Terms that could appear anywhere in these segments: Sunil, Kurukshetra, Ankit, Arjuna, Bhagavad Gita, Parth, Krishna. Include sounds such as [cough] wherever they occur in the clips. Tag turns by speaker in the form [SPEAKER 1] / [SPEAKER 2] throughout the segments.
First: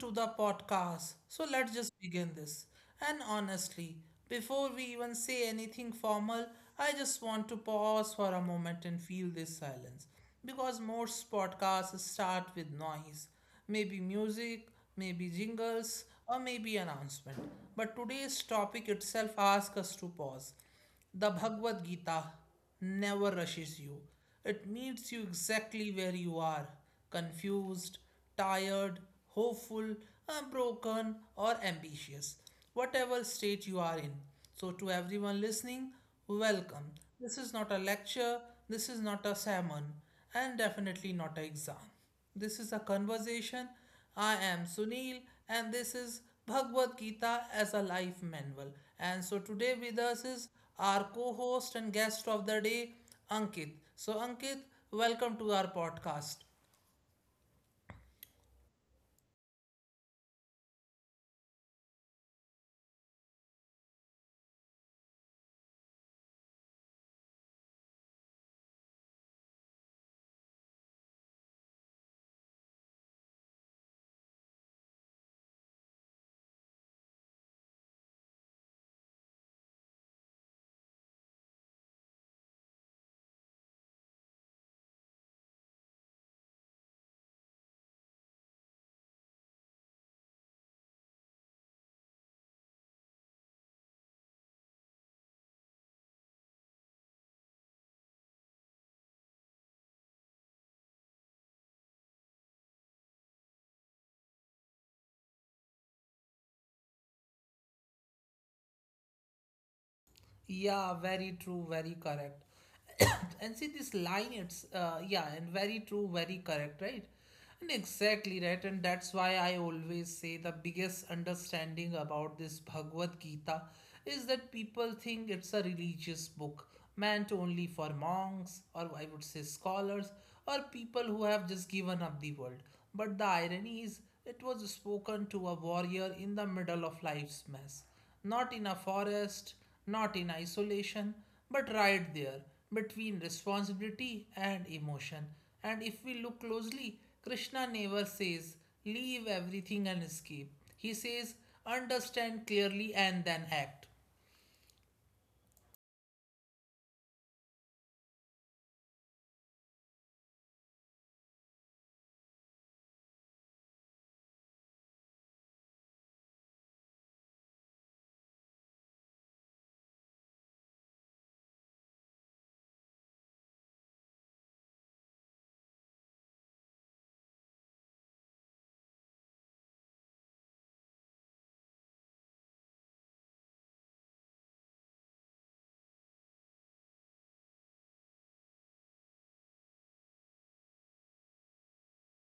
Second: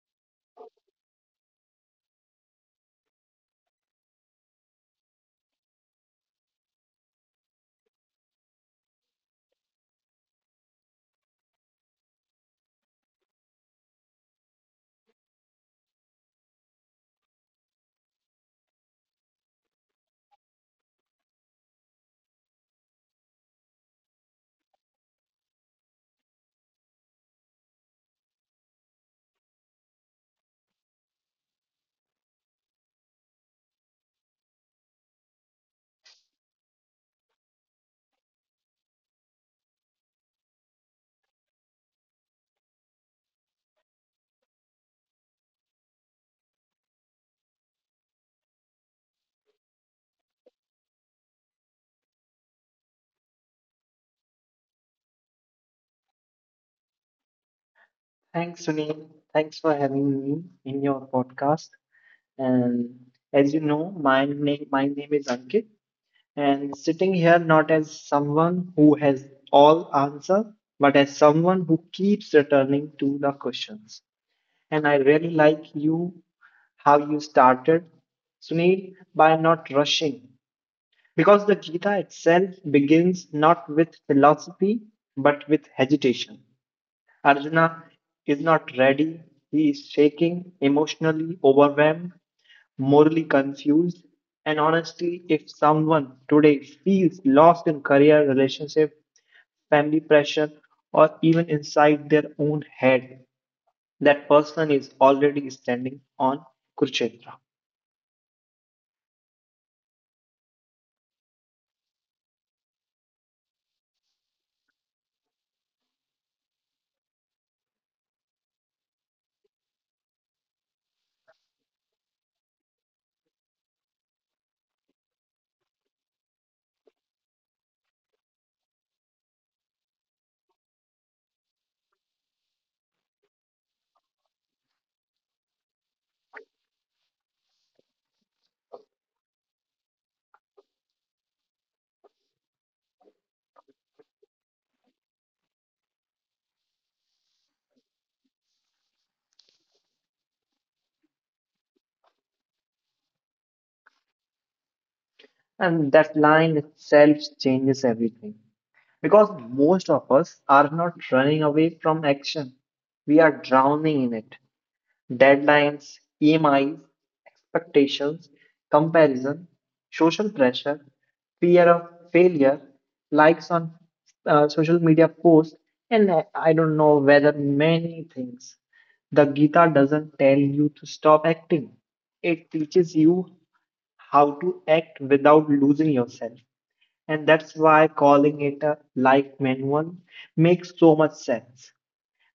[SPEAKER 1] to the podcast. So let's just begin this. And honestly, before we even say anything formal, I just want to pause for a moment and feel this silence. Because most podcasts start with noise, maybe music, maybe jingles, or maybe announcement. But today's topic itself asks us to pause. The Bhagavad Gita never rushes you. It meets you exactly where you are: confused, tired, hopeful, broken, or ambitious, whatever state you are in. So, to everyone listening, welcome. This is not a lecture, this is not a sermon, and definitely not an exam. This is a conversation. I am Sunil, and this is Bhagavad Gita as a life manual. And so today with us is our co-host and guest of the day, Ankit. So Ankit, welcome to our podcast.
[SPEAKER 2] Thanks, Sunil. Thanks for having me in your podcast. And as you know, my name is Ankit, and sitting here not as someone who has all answer, but as someone who keeps returning to the questions. And I really like you how you started, Sunil, by not rushing. Because the Gita itself begins not with philosophy, but with hesitation. Arjuna is not ready. He is shaking, emotionally overwhelmed, morally confused. And honestly, if someone today feels lost in career, relationship, family pressure, or even inside their own head, that person is already standing on Kurukshetra.
[SPEAKER 1] Yeah, very true, very correct. [coughs] And see this line, it's yeah, and very true, very correct, right? And exactly right, and that's why I always say the biggest understanding about this Bhagavad Gita is that people think it's a religious book meant only for monks, or I would say scholars, or people who have just given up the world. But the irony is, it was spoken to a warrior in the middle of life's mess, not in a forest, not in isolation, but right there between responsibility and emotion. And if we look closely, Krishna never says, "Leave everything and escape." He says, "Understand clearly and then act."
[SPEAKER 2] And that line itself changes everything. Because most of us are not running away from action, we are drowning in it. Deadlines, EMIs, expectations, comparison, social pressure, fear of failure, likes on social media posts, and I don't know whether many things. The Gita doesn't tell you to stop acting. It teaches you how to act without losing yourself. And that's why calling it a life manual makes so much sense.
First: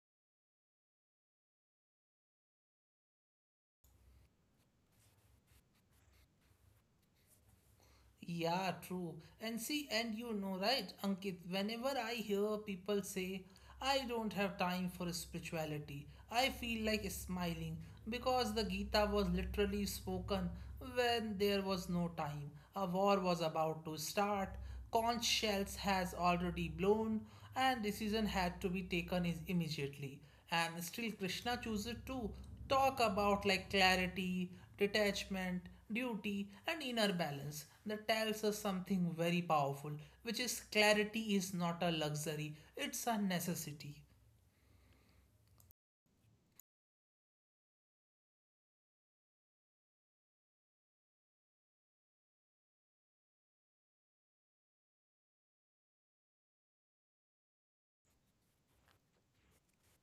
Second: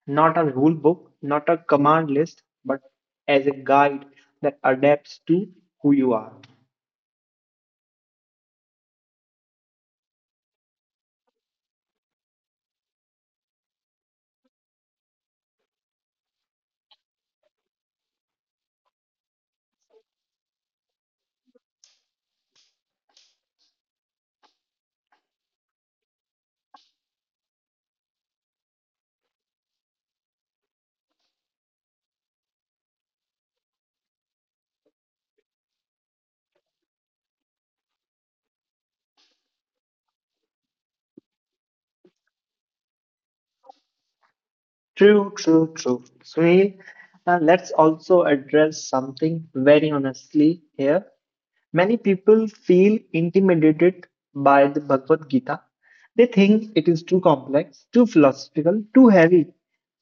[SPEAKER 2] Not a rule book, not a command list, but as a guide that adapts to who you are.
[SPEAKER 1] Yeah, true. And see, and you know, right, Ankit, whenever I hear people say, "I don't have time for spirituality," I feel like smiling, because the Gita was literally spoken when there was no time. A war was about to start, conch shells has already blown, and decision had to be taken is immediately, and still Krishna chooses to talk about like clarity, detachment, duty, and inner balance. That tells us something very powerful, which is clarity is not a luxury, it's a necessity.
[SPEAKER 2] True, true, true. Sunil, let's also address something very honestly here. Many people feel intimidated by the Bhagavad Gita. They think it is too complex, too philosophical, too heavy.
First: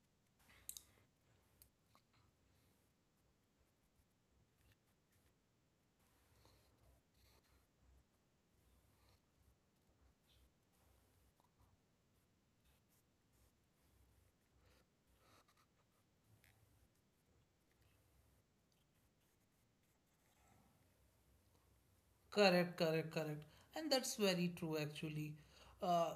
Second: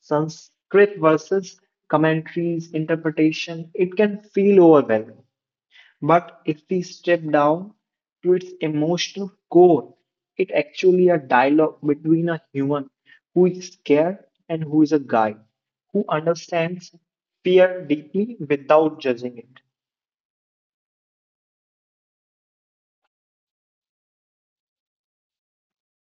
[SPEAKER 2] Sanskrit verses, commentaries, interpretation, it can feel overwhelming. But if we step down to its emotional core, it actually a dialogue between a human who is scared and who is a guide, who understands fear deeply without judging it,
[SPEAKER 1] Correct, correct, correct. And that's very true, actually. Uh,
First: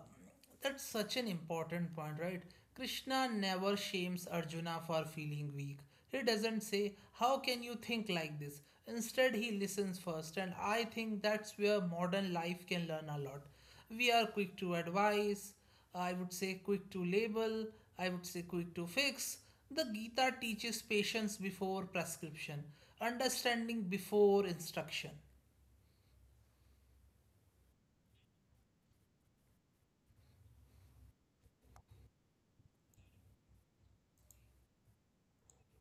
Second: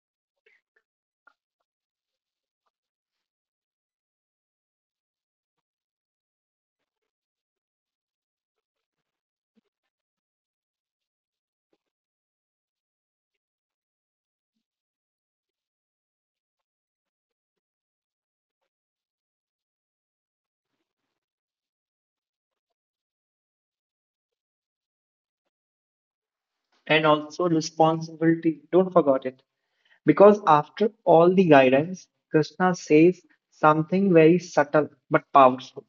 [SPEAKER 1] that's such an important point, right? Krishna never shames Arjuna for feeling weak. He doesn't say, "How can you think like this?" Instead, he listens first, and I think that's where modern life can learn a lot. We are quick to advise, I would say quick to label, I would say quick to fix. The Gita teaches patience before prescription, understanding before instruction.
[SPEAKER 2] and also responsibility. Don't forget it. Because after all the guidance, Krishna says something very subtle but powerful.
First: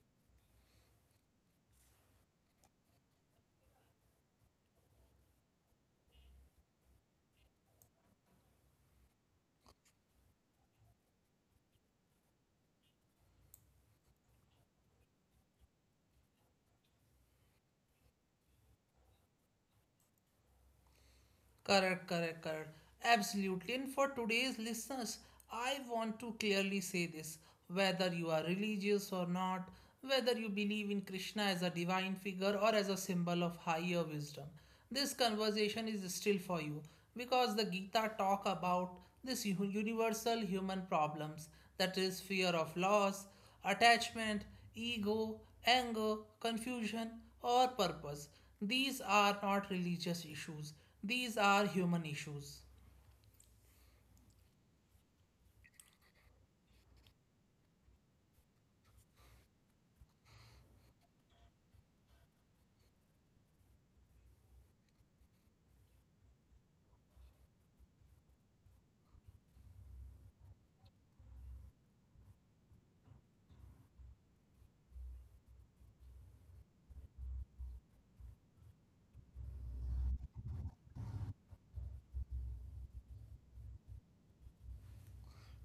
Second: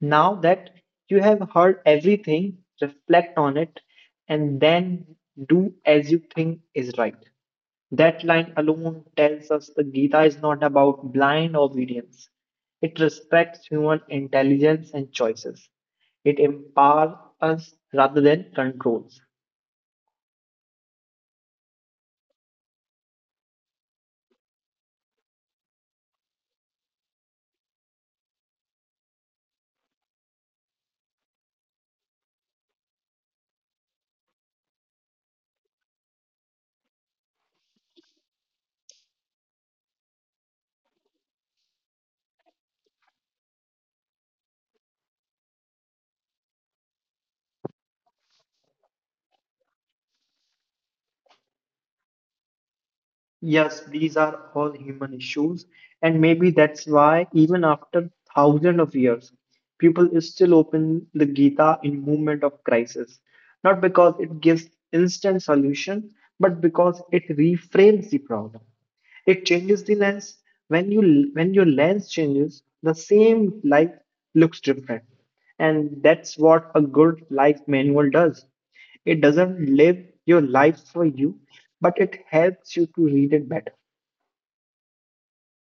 [SPEAKER 2] Now that you have heard everything, reflect on it and then do as you think is right. That line alone tells us the Gita is not about blind obedience. It respects human intelligence and choices. It empowers us rather than controls.
[SPEAKER 1] Correct, correct, correct. Absolutely. And for today's listeners, I want to clearly say this: whether you are religious or not, whether you believe in Krishna as a divine figure or as a symbol of higher wisdom, this conversation is still for you, because the Gita talk about this universal human problems, that is fear of loss, attachment, ego, anger, confusion, or purpose. These are not religious issues, these are human issues.
[SPEAKER 2] Yes, these are all human issues, and maybe that's why, even after thousands of years, people still open the Gita in moment of crisis. Not because it gives instant solution, but because it reframes the problem. It changes the lens. When your lens changes, the same light looks different. And that's what a good life manual does. It doesn't live your life for you, but it helps you to read it better.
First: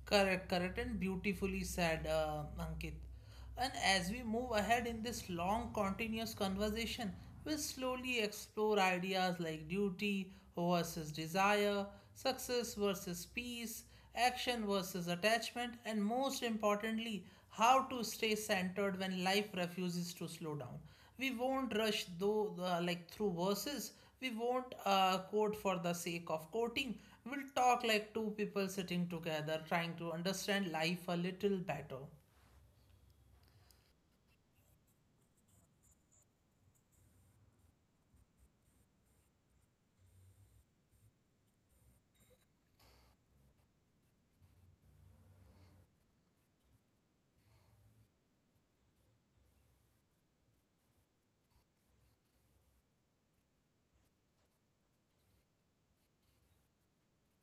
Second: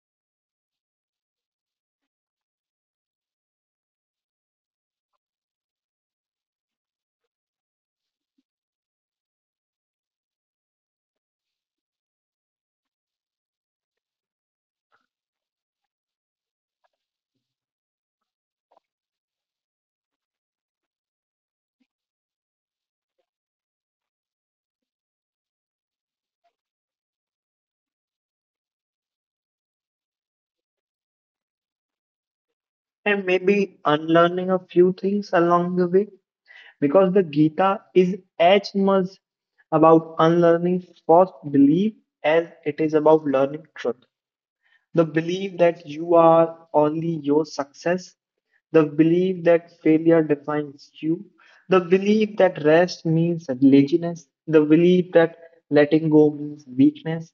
[SPEAKER 1] Correct, correct, and beautifully said, Ankit. And as we move ahead in this long, continuous conversation, we'll slowly explore ideas like duty versus desire, success versus peace, action versus attachment, and most importantly, how to stay centered when life refuses to slow down. We won't rush though like through verses. We won't quote for the sake of quoting. We'll talk like two people sitting together trying to understand life a little better.
[SPEAKER 2] And maybe unlearning a few things along the way, because the Gita is as much about unlearning false belief as it is about learning truth. The belief that you are only your success, the belief that failure defines you, the belief that rest means laziness, the belief that letting go means weakness.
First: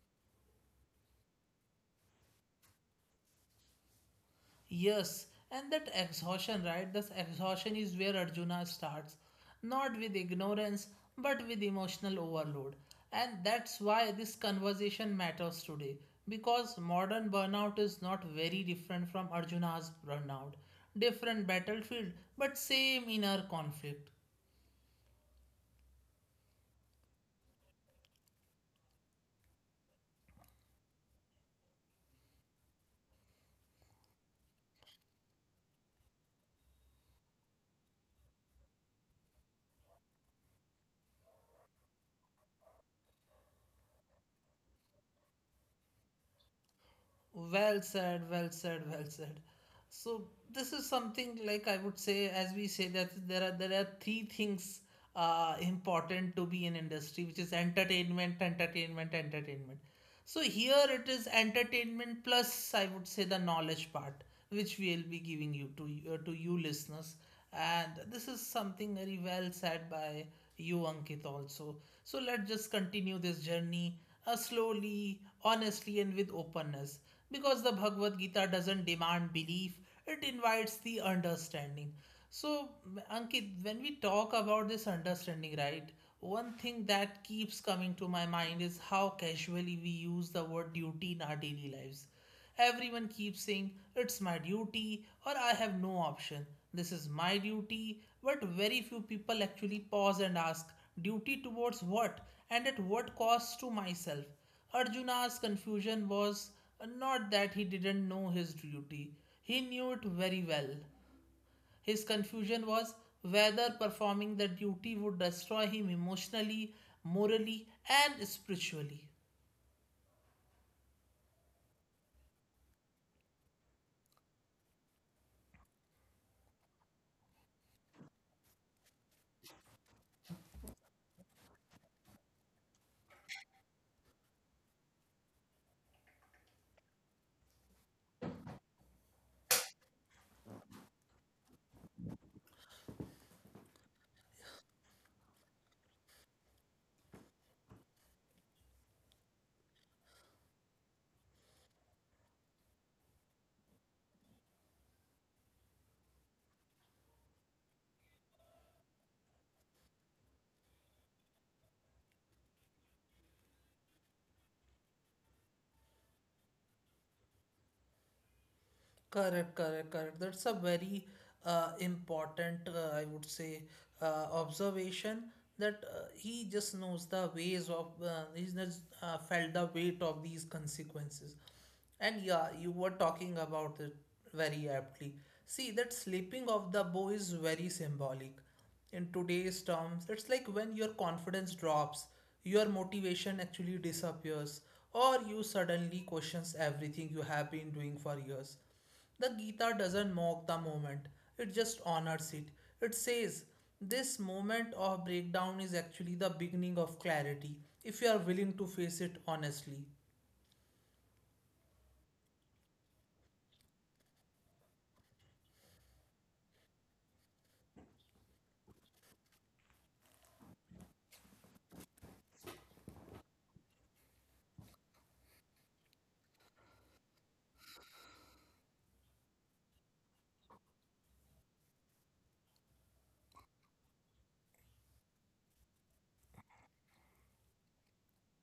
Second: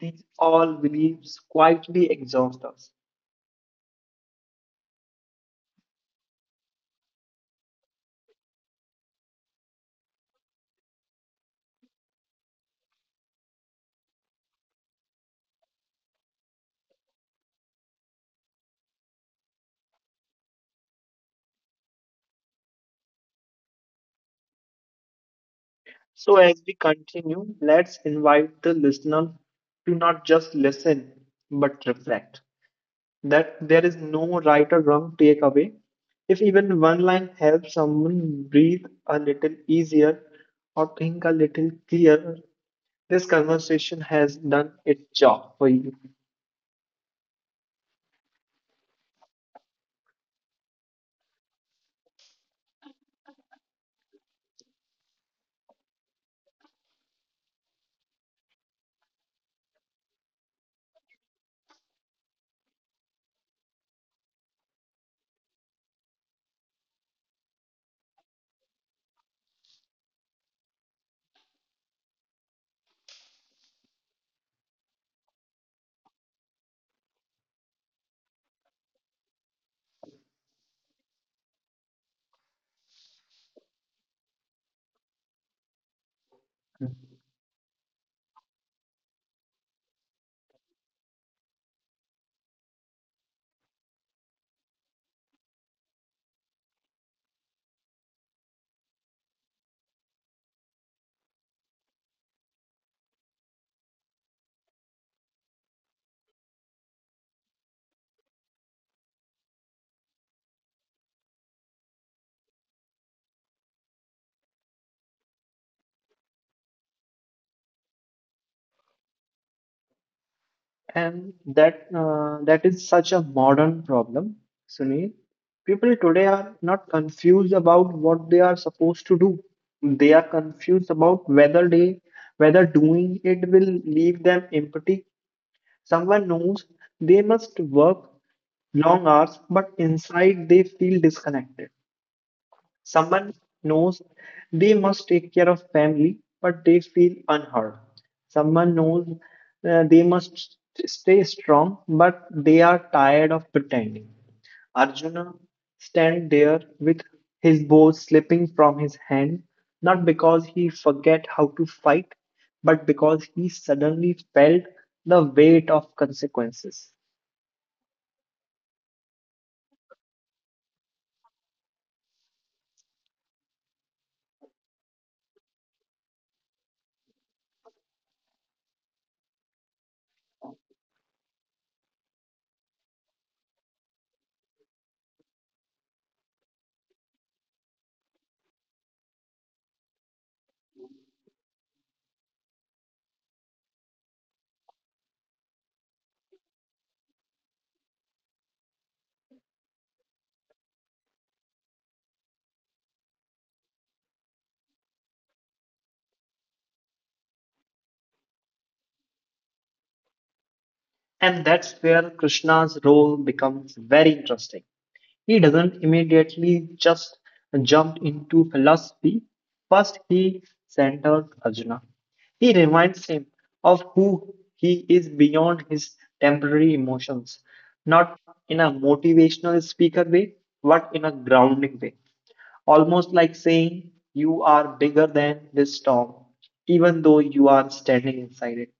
[SPEAKER 2] These all beliefs quietly exhaust us.
[SPEAKER 1] Yes, and that exhaustion, right? This exhaustion is where Arjuna starts, not with ignorance, but with emotional overload. And that's why this conversation matters today, because modern burnout is not very different from Arjuna's burnout. Different battlefield, but same inner conflict.
[SPEAKER 2] So, as we continue, let's invite the listener to not just listen but reflect. That there is no right or wrong takeaway. If even one line helps someone breathe a little easier or think a little clearer, this conversation has done its job for you.
[SPEAKER 1] Well said, well said, well said. So this is something like I would say, as we say that there are three things important to be in industry, which is entertainment, entertainment, entertainment. So here it is entertainment plus I would say the knowledge part, which we'll be giving you to to you listeners, and this is something very well said by you, Ankit, also. So let's just continue this journey slowly, honestly, and with openness, because the Bhagavad Gita doesn't demand belief, it invites the understanding. So, Ankit, when we talk about this understanding, right, one thing that keeps coming to my mind is how casually we use the word duty in our daily lives. Everyone keeps saying, "It's my duty," or "I have no option. This is my duty." But very few people actually pause and ask, duty towards what? And at what cost to myself? Arjuna's confusion was not that he didn't know his duty, he knew it very well. His confusion was whether performing the duty would destroy him emotionally, morally, and spiritually.
[SPEAKER 2] And that is such a modern problem, Sunil. People today are not confused about what they are supposed to do. They are confused about whether doing it will leave them empty. Someone knows they must work long hours, but inside they feel disconnected. Someone knows they must take care of family, but they feel unheard. Someone knows they must stay strong, but they are tired of pretending. Arjuna stand there with his bow slipping from his hand, not because he forget how to fight, but because he suddenly felt the weight of consequences.
[SPEAKER 1] Correct, correct, correct. That's a very important, I would say, observation, that he just knows the ways of, he's just felt the weight of these consequences. And yeah, you were talking about it very aptly. See, that slipping of the bow is very symbolic. In today's terms, it's like when your confidence drops, your motivation actually disappears, or you suddenly questions everything you have been doing for years. The Gita doesn't mock the moment, it just honors it. It says, this moment of breakdown is actually the beginning of clarity if you are willing to face it honestly.
[SPEAKER 2] And that's where Krishna's role becomes very interesting. He doesn't immediately just jump into philosophy. First, he centers Arjuna. He reminds him of who he is beyond his temporary emotions, not in a motivational speaker way, but in a grounding way. Almost like saying, "You are bigger than this storm, even though you are standing inside it."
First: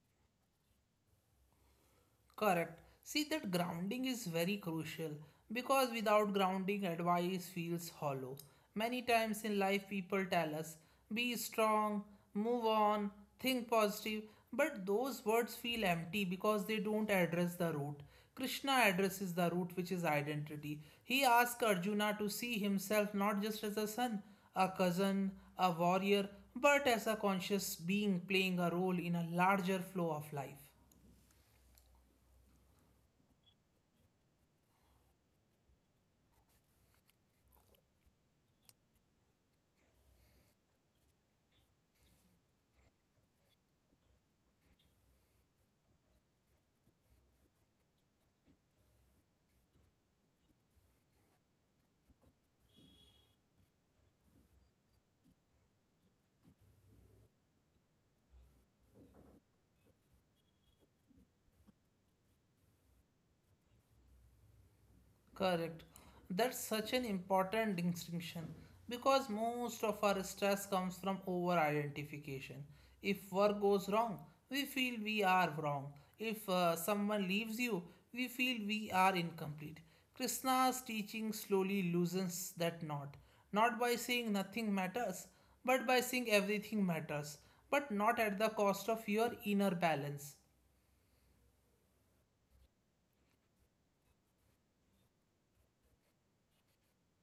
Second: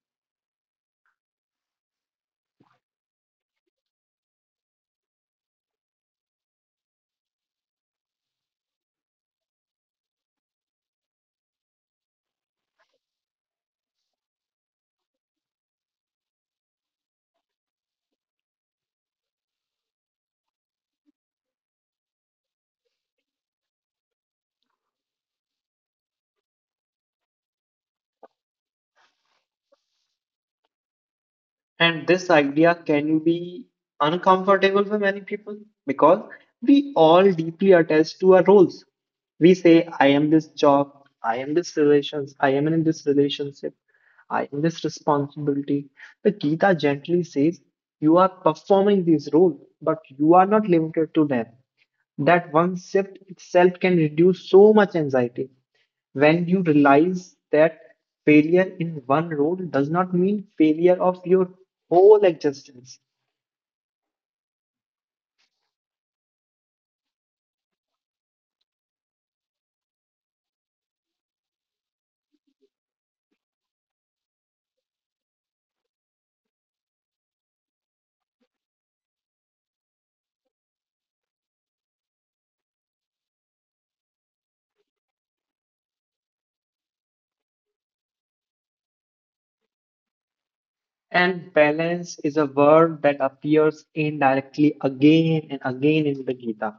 [SPEAKER 1] Correct. See, that grounding is very crucial, because without grounding, advice feels hollow. Many times in life, people tell us, be strong, move on, think positive, but those words feel empty because they don't address the root. Krishna addresses the root, which is identity. He asks Arjuna to see himself not just as a son, a cousin, a warrior, but as a conscious being playing a role in a larger flow of life.
[SPEAKER 2] And this idea can be uncomfortable for many people because we all deeply attach to our roles. We say, "I am this job, I am this relations, I am in this relationship, I am this responsibility." The Gita gently says, "You are performing this role, but you are not limited to them." That one shift itself can reduce so much anxiety, when you realize that failure in one role does not mean failure of your whole existence.
[SPEAKER 1] Correct. That's such an important distinction, because most of our stress comes from over identification. If work goes wrong, we feel we are wrong. If someone leaves you, we feel we are incomplete. Krishna's teaching slowly loosens that knot, not by saying nothing matters, but by saying everything matters, but not at the cost of your inner balance.
[SPEAKER 2] And balance is a word that appears indirectly again and again in the Gita.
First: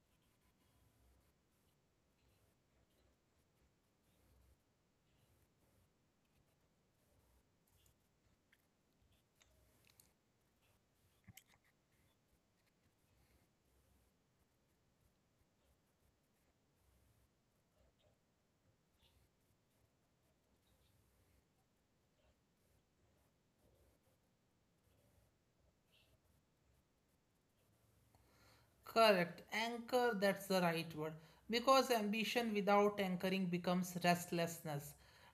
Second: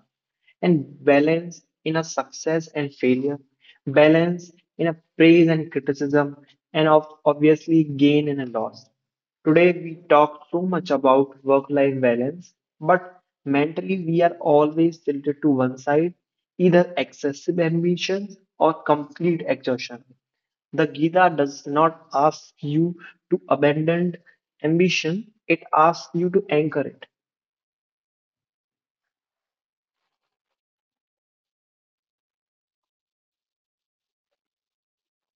[SPEAKER 2] And balance in a success and failure, balance in a praise and criticism, and of obviously gain and a loss. Today we talk so much about work-life balance, but mentally we are always tilted to one side, either excessive ambitions or complete exhaustion. The Gita does not ask you to abandon ambition, it asks you to anchor it.
[SPEAKER 1] Correct. Anchor, that's the right word. Because ambition without anchoring becomes restlessness.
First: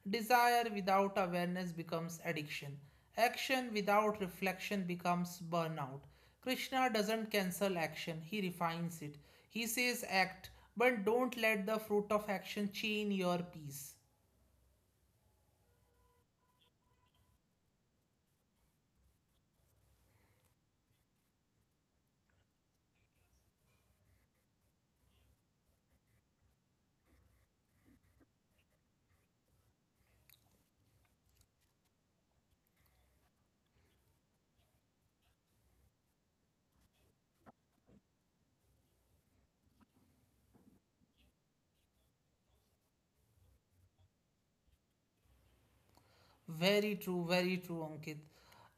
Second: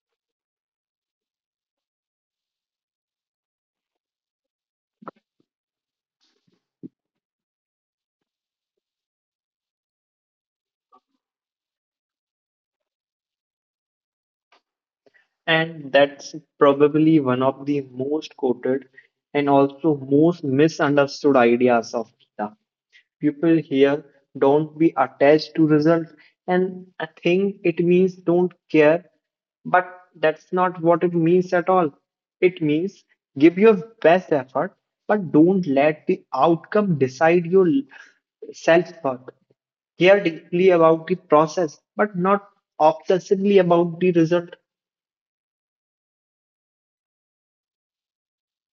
[SPEAKER 1] Desire without awareness becomes addiction. Action without reflection becomes burnout. Krishna doesn't cancel action, he refines it. He says, act, but don't let the fruit of action chain your peace.
[SPEAKER 2] And that's probably one of the most quoted and also most misunderstood ideas of Gita. People here don't be attached to result, and I think it means don't care, but that's not what it means at all. It means give your best effort, but don't let the outcome decide your self worth. Care deeply about the process, but not obsessively about the result.
[SPEAKER 1] Very true, Ankit.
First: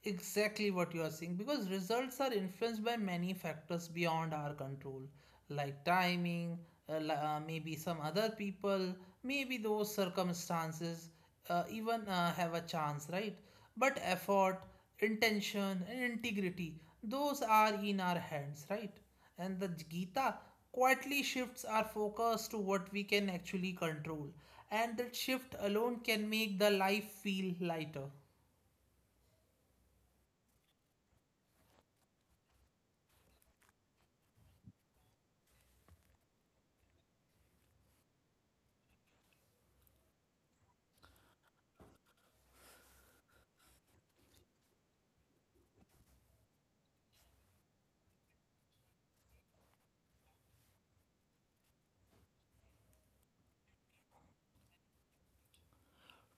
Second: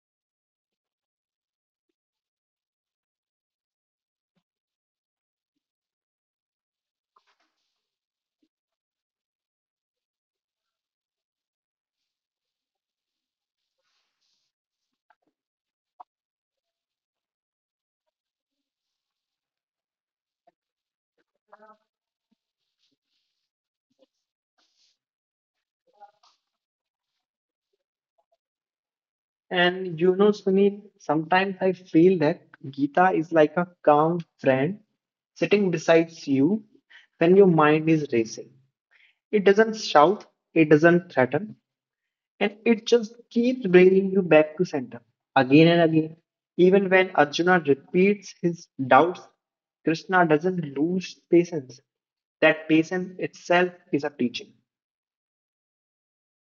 [SPEAKER 1] Exactly what you are saying, because results are influenced by many factors beyond our control, like timing, maybe some other people, maybe those circumstances, even have a chance, right? But effort, intention, and integrity, those are in our hands, right? And the Gita quietly shifts our focus to what we can actually control. And that shift alone can make the life feel lighter.
[SPEAKER 2] And you know, Sunil, sometimes I feel that Gita is like a calm friend sitting beside you when your mind is racing. It doesn't shout, it doesn't threaten, and it just keeps bringing you back to center again and again. Even when Arjuna repeats his doubts, Krishna doesn't lose patience. That patience itself is a teaching,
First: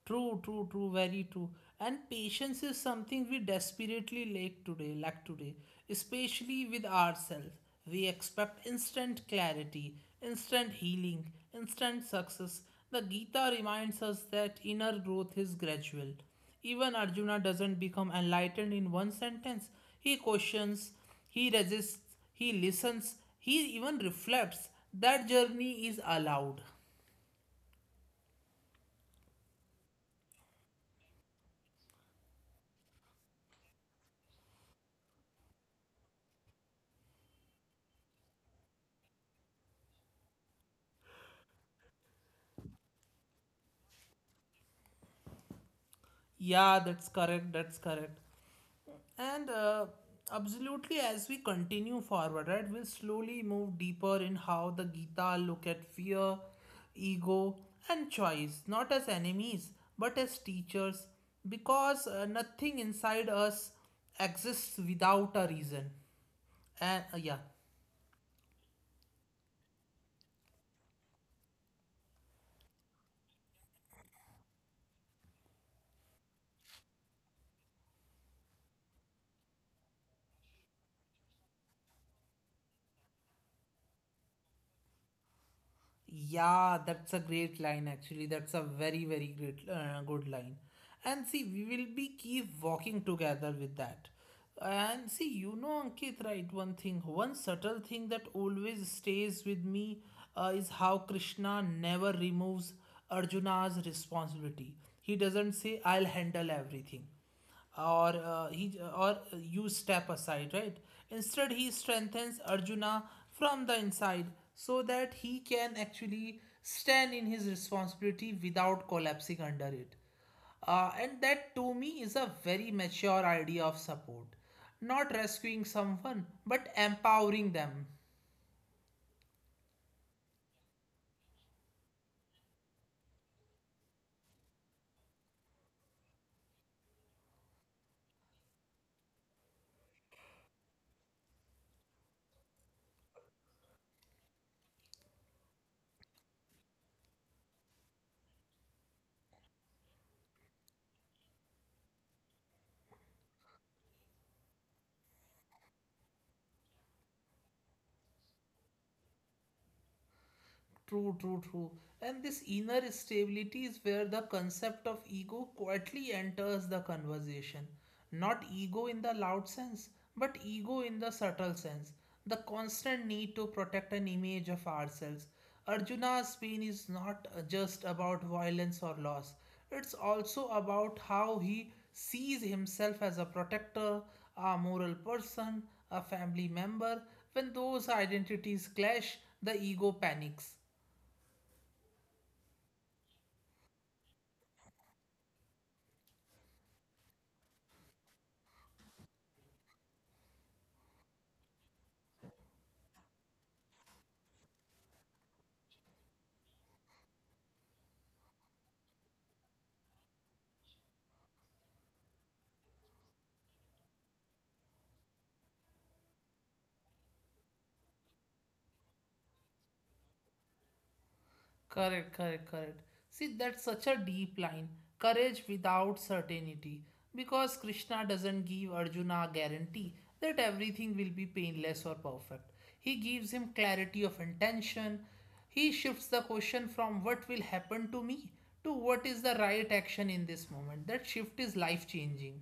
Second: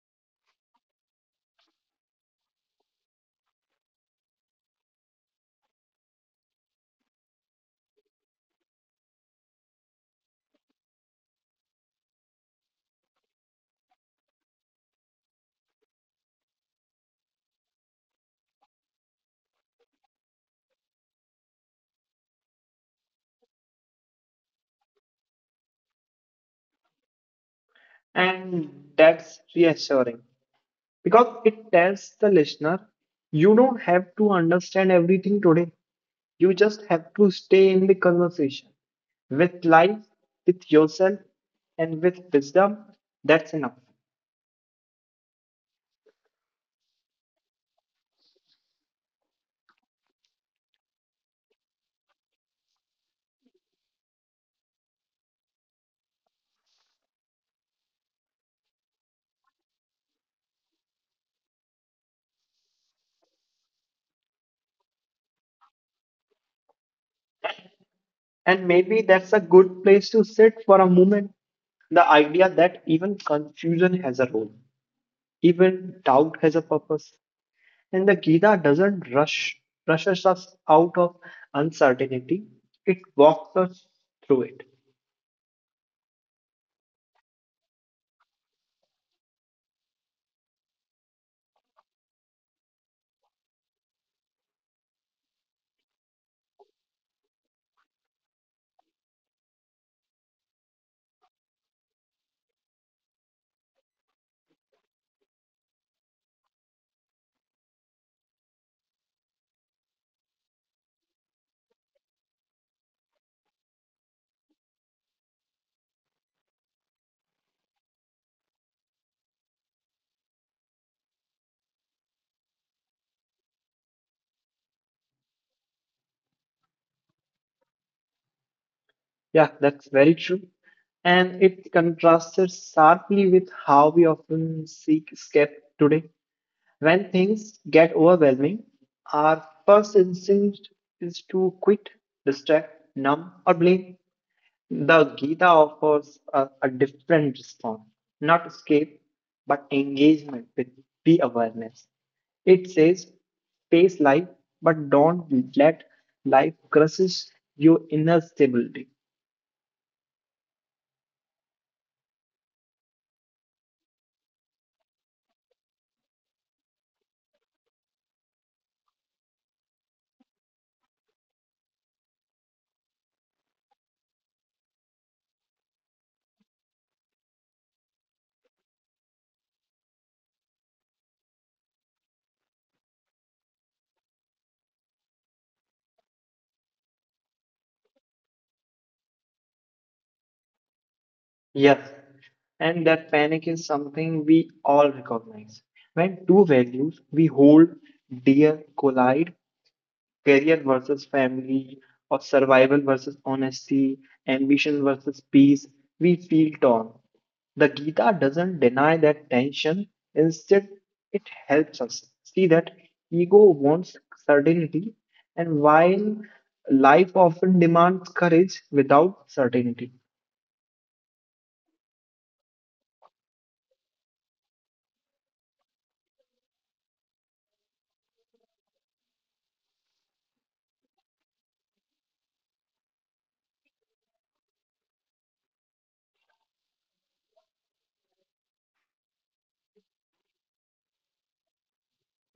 [SPEAKER 1] True, true, true, very true. And patience is something we desperately lack today, especially with ourselves. We expect instant clarity, instant healing, instant success. The Gita reminds us that inner growth is gradual. Even Arjuna doesn't become enlightened in one sentence. He questions, he resists, he listens, he even reflects. That journey is allowed.
[SPEAKER 2] and that's reassuring, because it tells the listener you don't have to understand everything today. You just have to stay in the conversation with life, with yourself, and with wisdom. That's enough.
[SPEAKER 1] Yeah, that's correct, that's correct. And absolutely, as we continue forward, right, we'll slowly move deeper in how the Gita look at fear, ego, and choice, not as enemies, but as teachers, because nothing inside us exists without a reason. And yeah.
[SPEAKER 2] And maybe that's a good place to sit for a moment. The idea that even confusion has a role, even doubt has a purpose, and the Gita doesn't rush rushes us out of uncertainty. It walks us through it.
[SPEAKER 1] Yeah, that's a great line actually. That's a very, very great, good line. And see, we will be keep walking together with that. And see, you know, Ankit, right? One thing, one subtle thing that always stays with me is how Krishna never removes Arjuna's responsibility. He doesn't say, "I'll handle everything," or he or "you step aside," right? Instead, he strengthens Arjuna from the inside, so that he can actually stand in his responsibility without collapsing under it. And that to me is a very mature idea of support, not rescuing someone but empowering them.
[SPEAKER 2] Yeah, that's very true. And it contrasted sharply with how we often seek escape today. When things get overwhelming, our first instinct is to quit, distract, numb, or blame. The Gita offers a different response, not escape, but engagement with the awareness. It says, face life, but don't let life crushes your inner stability.
[SPEAKER 1] True, true, true. And this inner stability is where the concept of ego quietly enters the conversation. Not ego in the loud sense, but ego in the subtle sense. The constant need to protect an image of ourselves. Arjuna's pain is not just about violence or loss, it's also about how he sees himself as a protector, a moral person, a family member. When those identities clash, the ego panics.
[SPEAKER 2] Yes, and that panic is something we all recognize. When two values we hold dear collide, career versus family, or survival versus honesty, ambition versus peace, we feel torn. The Gita doesn't deny that tension, instead, it helps us see that ego wants certainty, and while life often demands courage without certainty.
[SPEAKER 1] Correct, correct, correct. See, that's such a deep line. Courage without certainty. Because Krishna doesn't give Arjuna a guarantee that everything will be painless or perfect. He gives him clarity of intention. He shifts the question from what will happen to me to what is the right action in this moment. That shift is life changing.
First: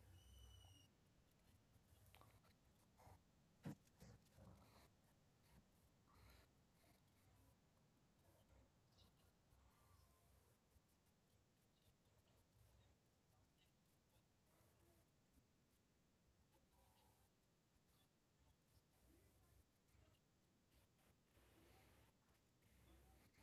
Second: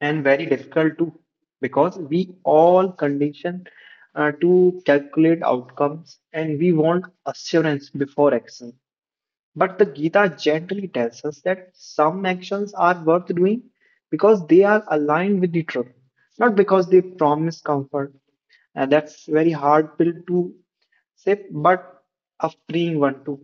[SPEAKER 2] And very difficult too, because we all condition to calculate outcomes and we want assurance before action, but the Gita gently tells us that some actions are worth doing because they are aligned with the truth, not because they promise comfort. And that's very hard pill to sip, but a freeing one too.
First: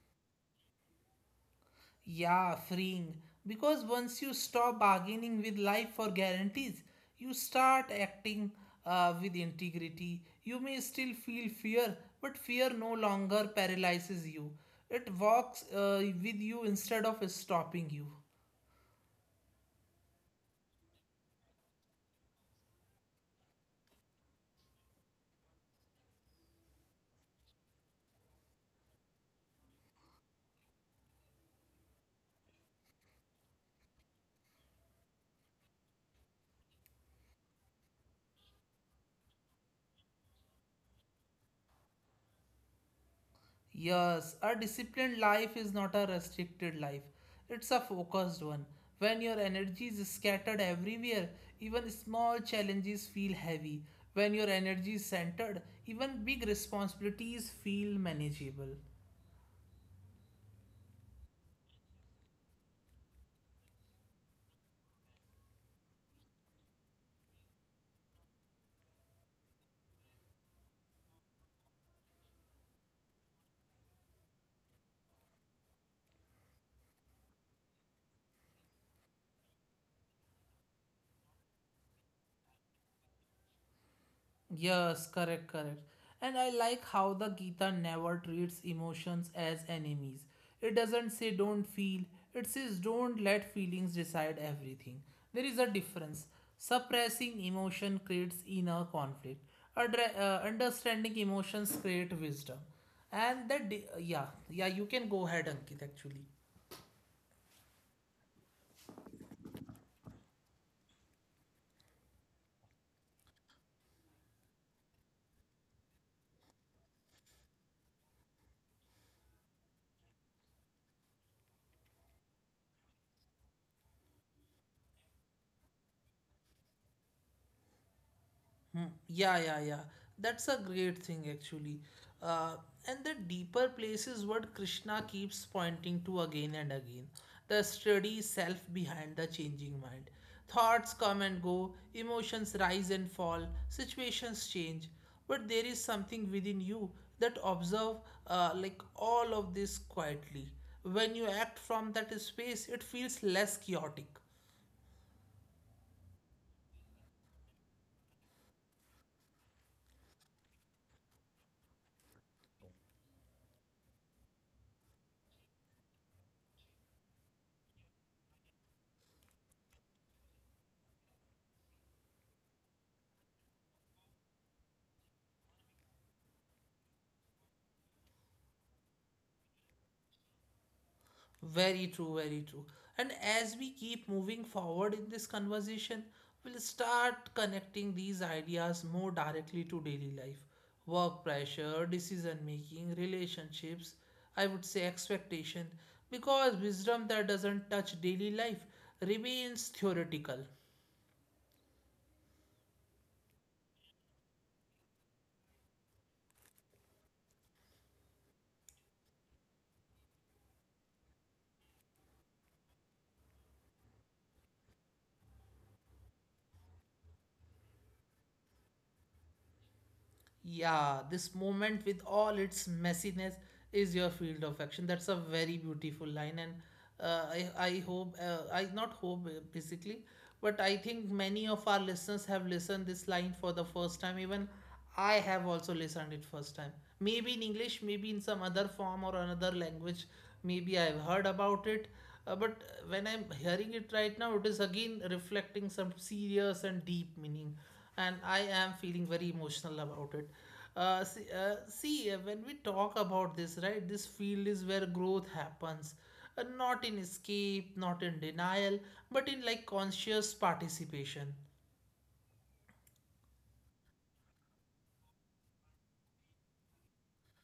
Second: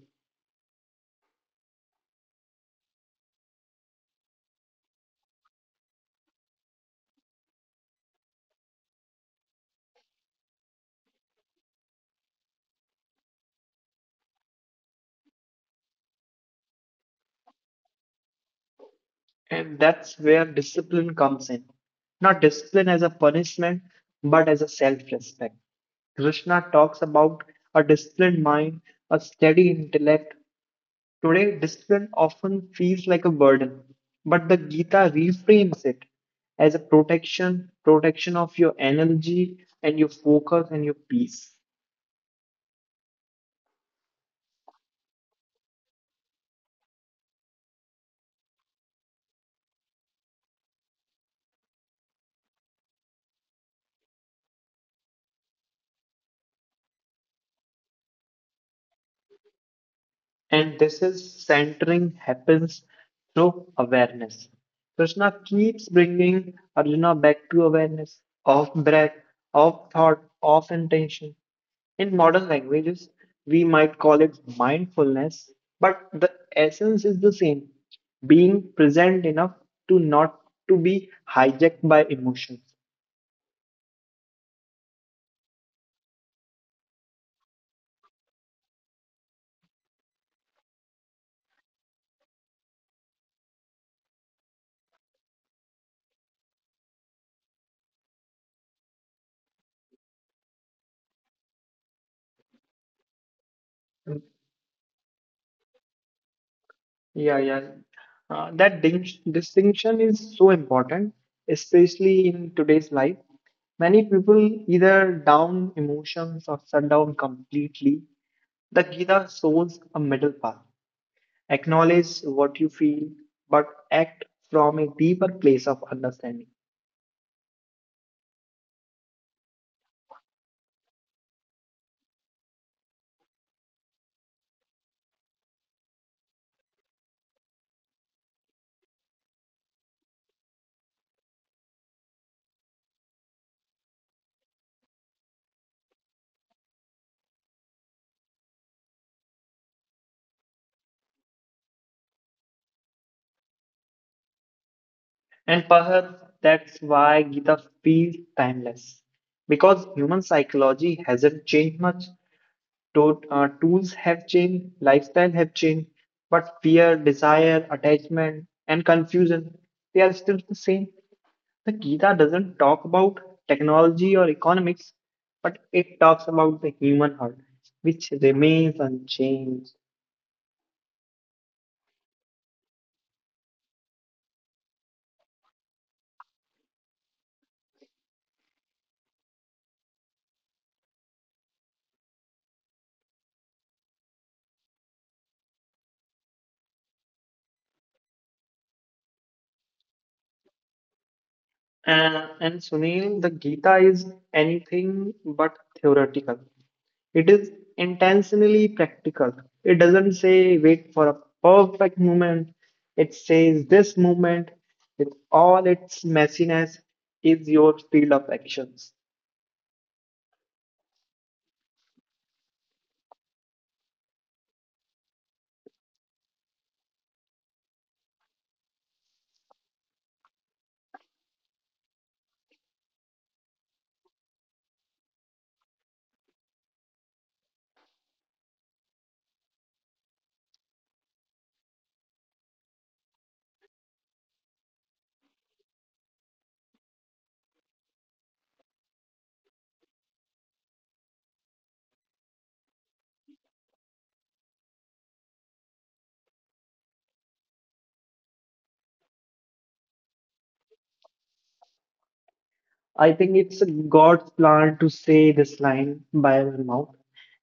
[SPEAKER 1] Yeah, freeing. Because once you stop bargaining with life for guarantees, you start acting with integrity. You may still feel fear, but fear no longer paralyzes you. It walks with you instead of stopping you.
[SPEAKER 2] And that's where discipline comes in. Not discipline as a punishment, but as a self respect. Krishna talks about a disciplined mind, a steady intellect. Today, discipline often feels like a burden, but the Gita reframes it as a protection, protection of your energy and your focus and your peace.
[SPEAKER 1] Yes, a disciplined life is not a restricted life. It's a focused one. When your energy is scattered everywhere, even small challenges feel heavy. When your energy is centered, even big responsibilities feel manageable.
[SPEAKER 2] And this is centering happens through awareness. Krishna keeps bringing Arjuna back to awareness of breath, of thought, of intention. In modern languages, we might call it mindfulness, but the essence is the same, being present enough to not to be hijacked by emotions.
[SPEAKER 1] Yes, correct, correct. And I like how the Gita never treats emotions as enemies. It doesn't say don't feel, it says don't let feelings decide everything. There is a difference. Suppressing emotion creates inner conflict, understanding emotions create wisdom. And that, you can go ahead, Ankit, actually.
[SPEAKER 2] Yeah, yeah. That distinction is so important, especially in today's life. Many people either down emotions or shut down completely. The Gita shows a middle path. Acknowledge what you feel, but act from a deeper place of understanding.
[SPEAKER 1] Hmm. Yeah, yeah, yeah. That's a great thing, actually. Uh, and the deeper place is what Krishna keeps pointing to again and again, the sturdy self behind the changing mind. Thoughts come and go, emotions rise and fall, situations change. But there is something within you that observe like all of this quietly. When you act from that space, it feels less chaotic.
[SPEAKER 2] And perhaps that's why Gita feels timeless, because human psychology hasn't changed much. Tools have changed, lifestyle have changed, but fear, desire, attachment, and confusion, they are still the same. The Gita doesn't talk about technology or economics, but it talks about the human heart, which remains unchanged.
[SPEAKER 1] Very true, very true. And as we keep moving forward in this conversation, we'll start connecting these ideas more directly to daily life, work pressure, decision making, relationships, I would say expectation, because wisdom that doesn't touch daily life remains theoretical.
[SPEAKER 2] And Sunil, the Gita is anything but theoretical. It is intentionally practical. It doesn't say wait for a perfect moment. It says this moment, with all its messiness, is your field of actions.
[SPEAKER 1] Yeah, this moment with all its messiness is your field of action. That's a very beautiful line, and I not hope, basically, but I think many of our listeners have listened this line for the first time. Even I have also listened it first time. Maybe in English, maybe in some other form or another language. Maybe I've heard about it, but when I'm hearing it right now, it is again reflecting some serious and deep meaning and I am feeling very emotional about it. See, when we talk about this, right, this field is where growth happens, not in escape, not in denial, but in like conscious participation.
[SPEAKER 2] I think it's God's plan to say this line by our mouth,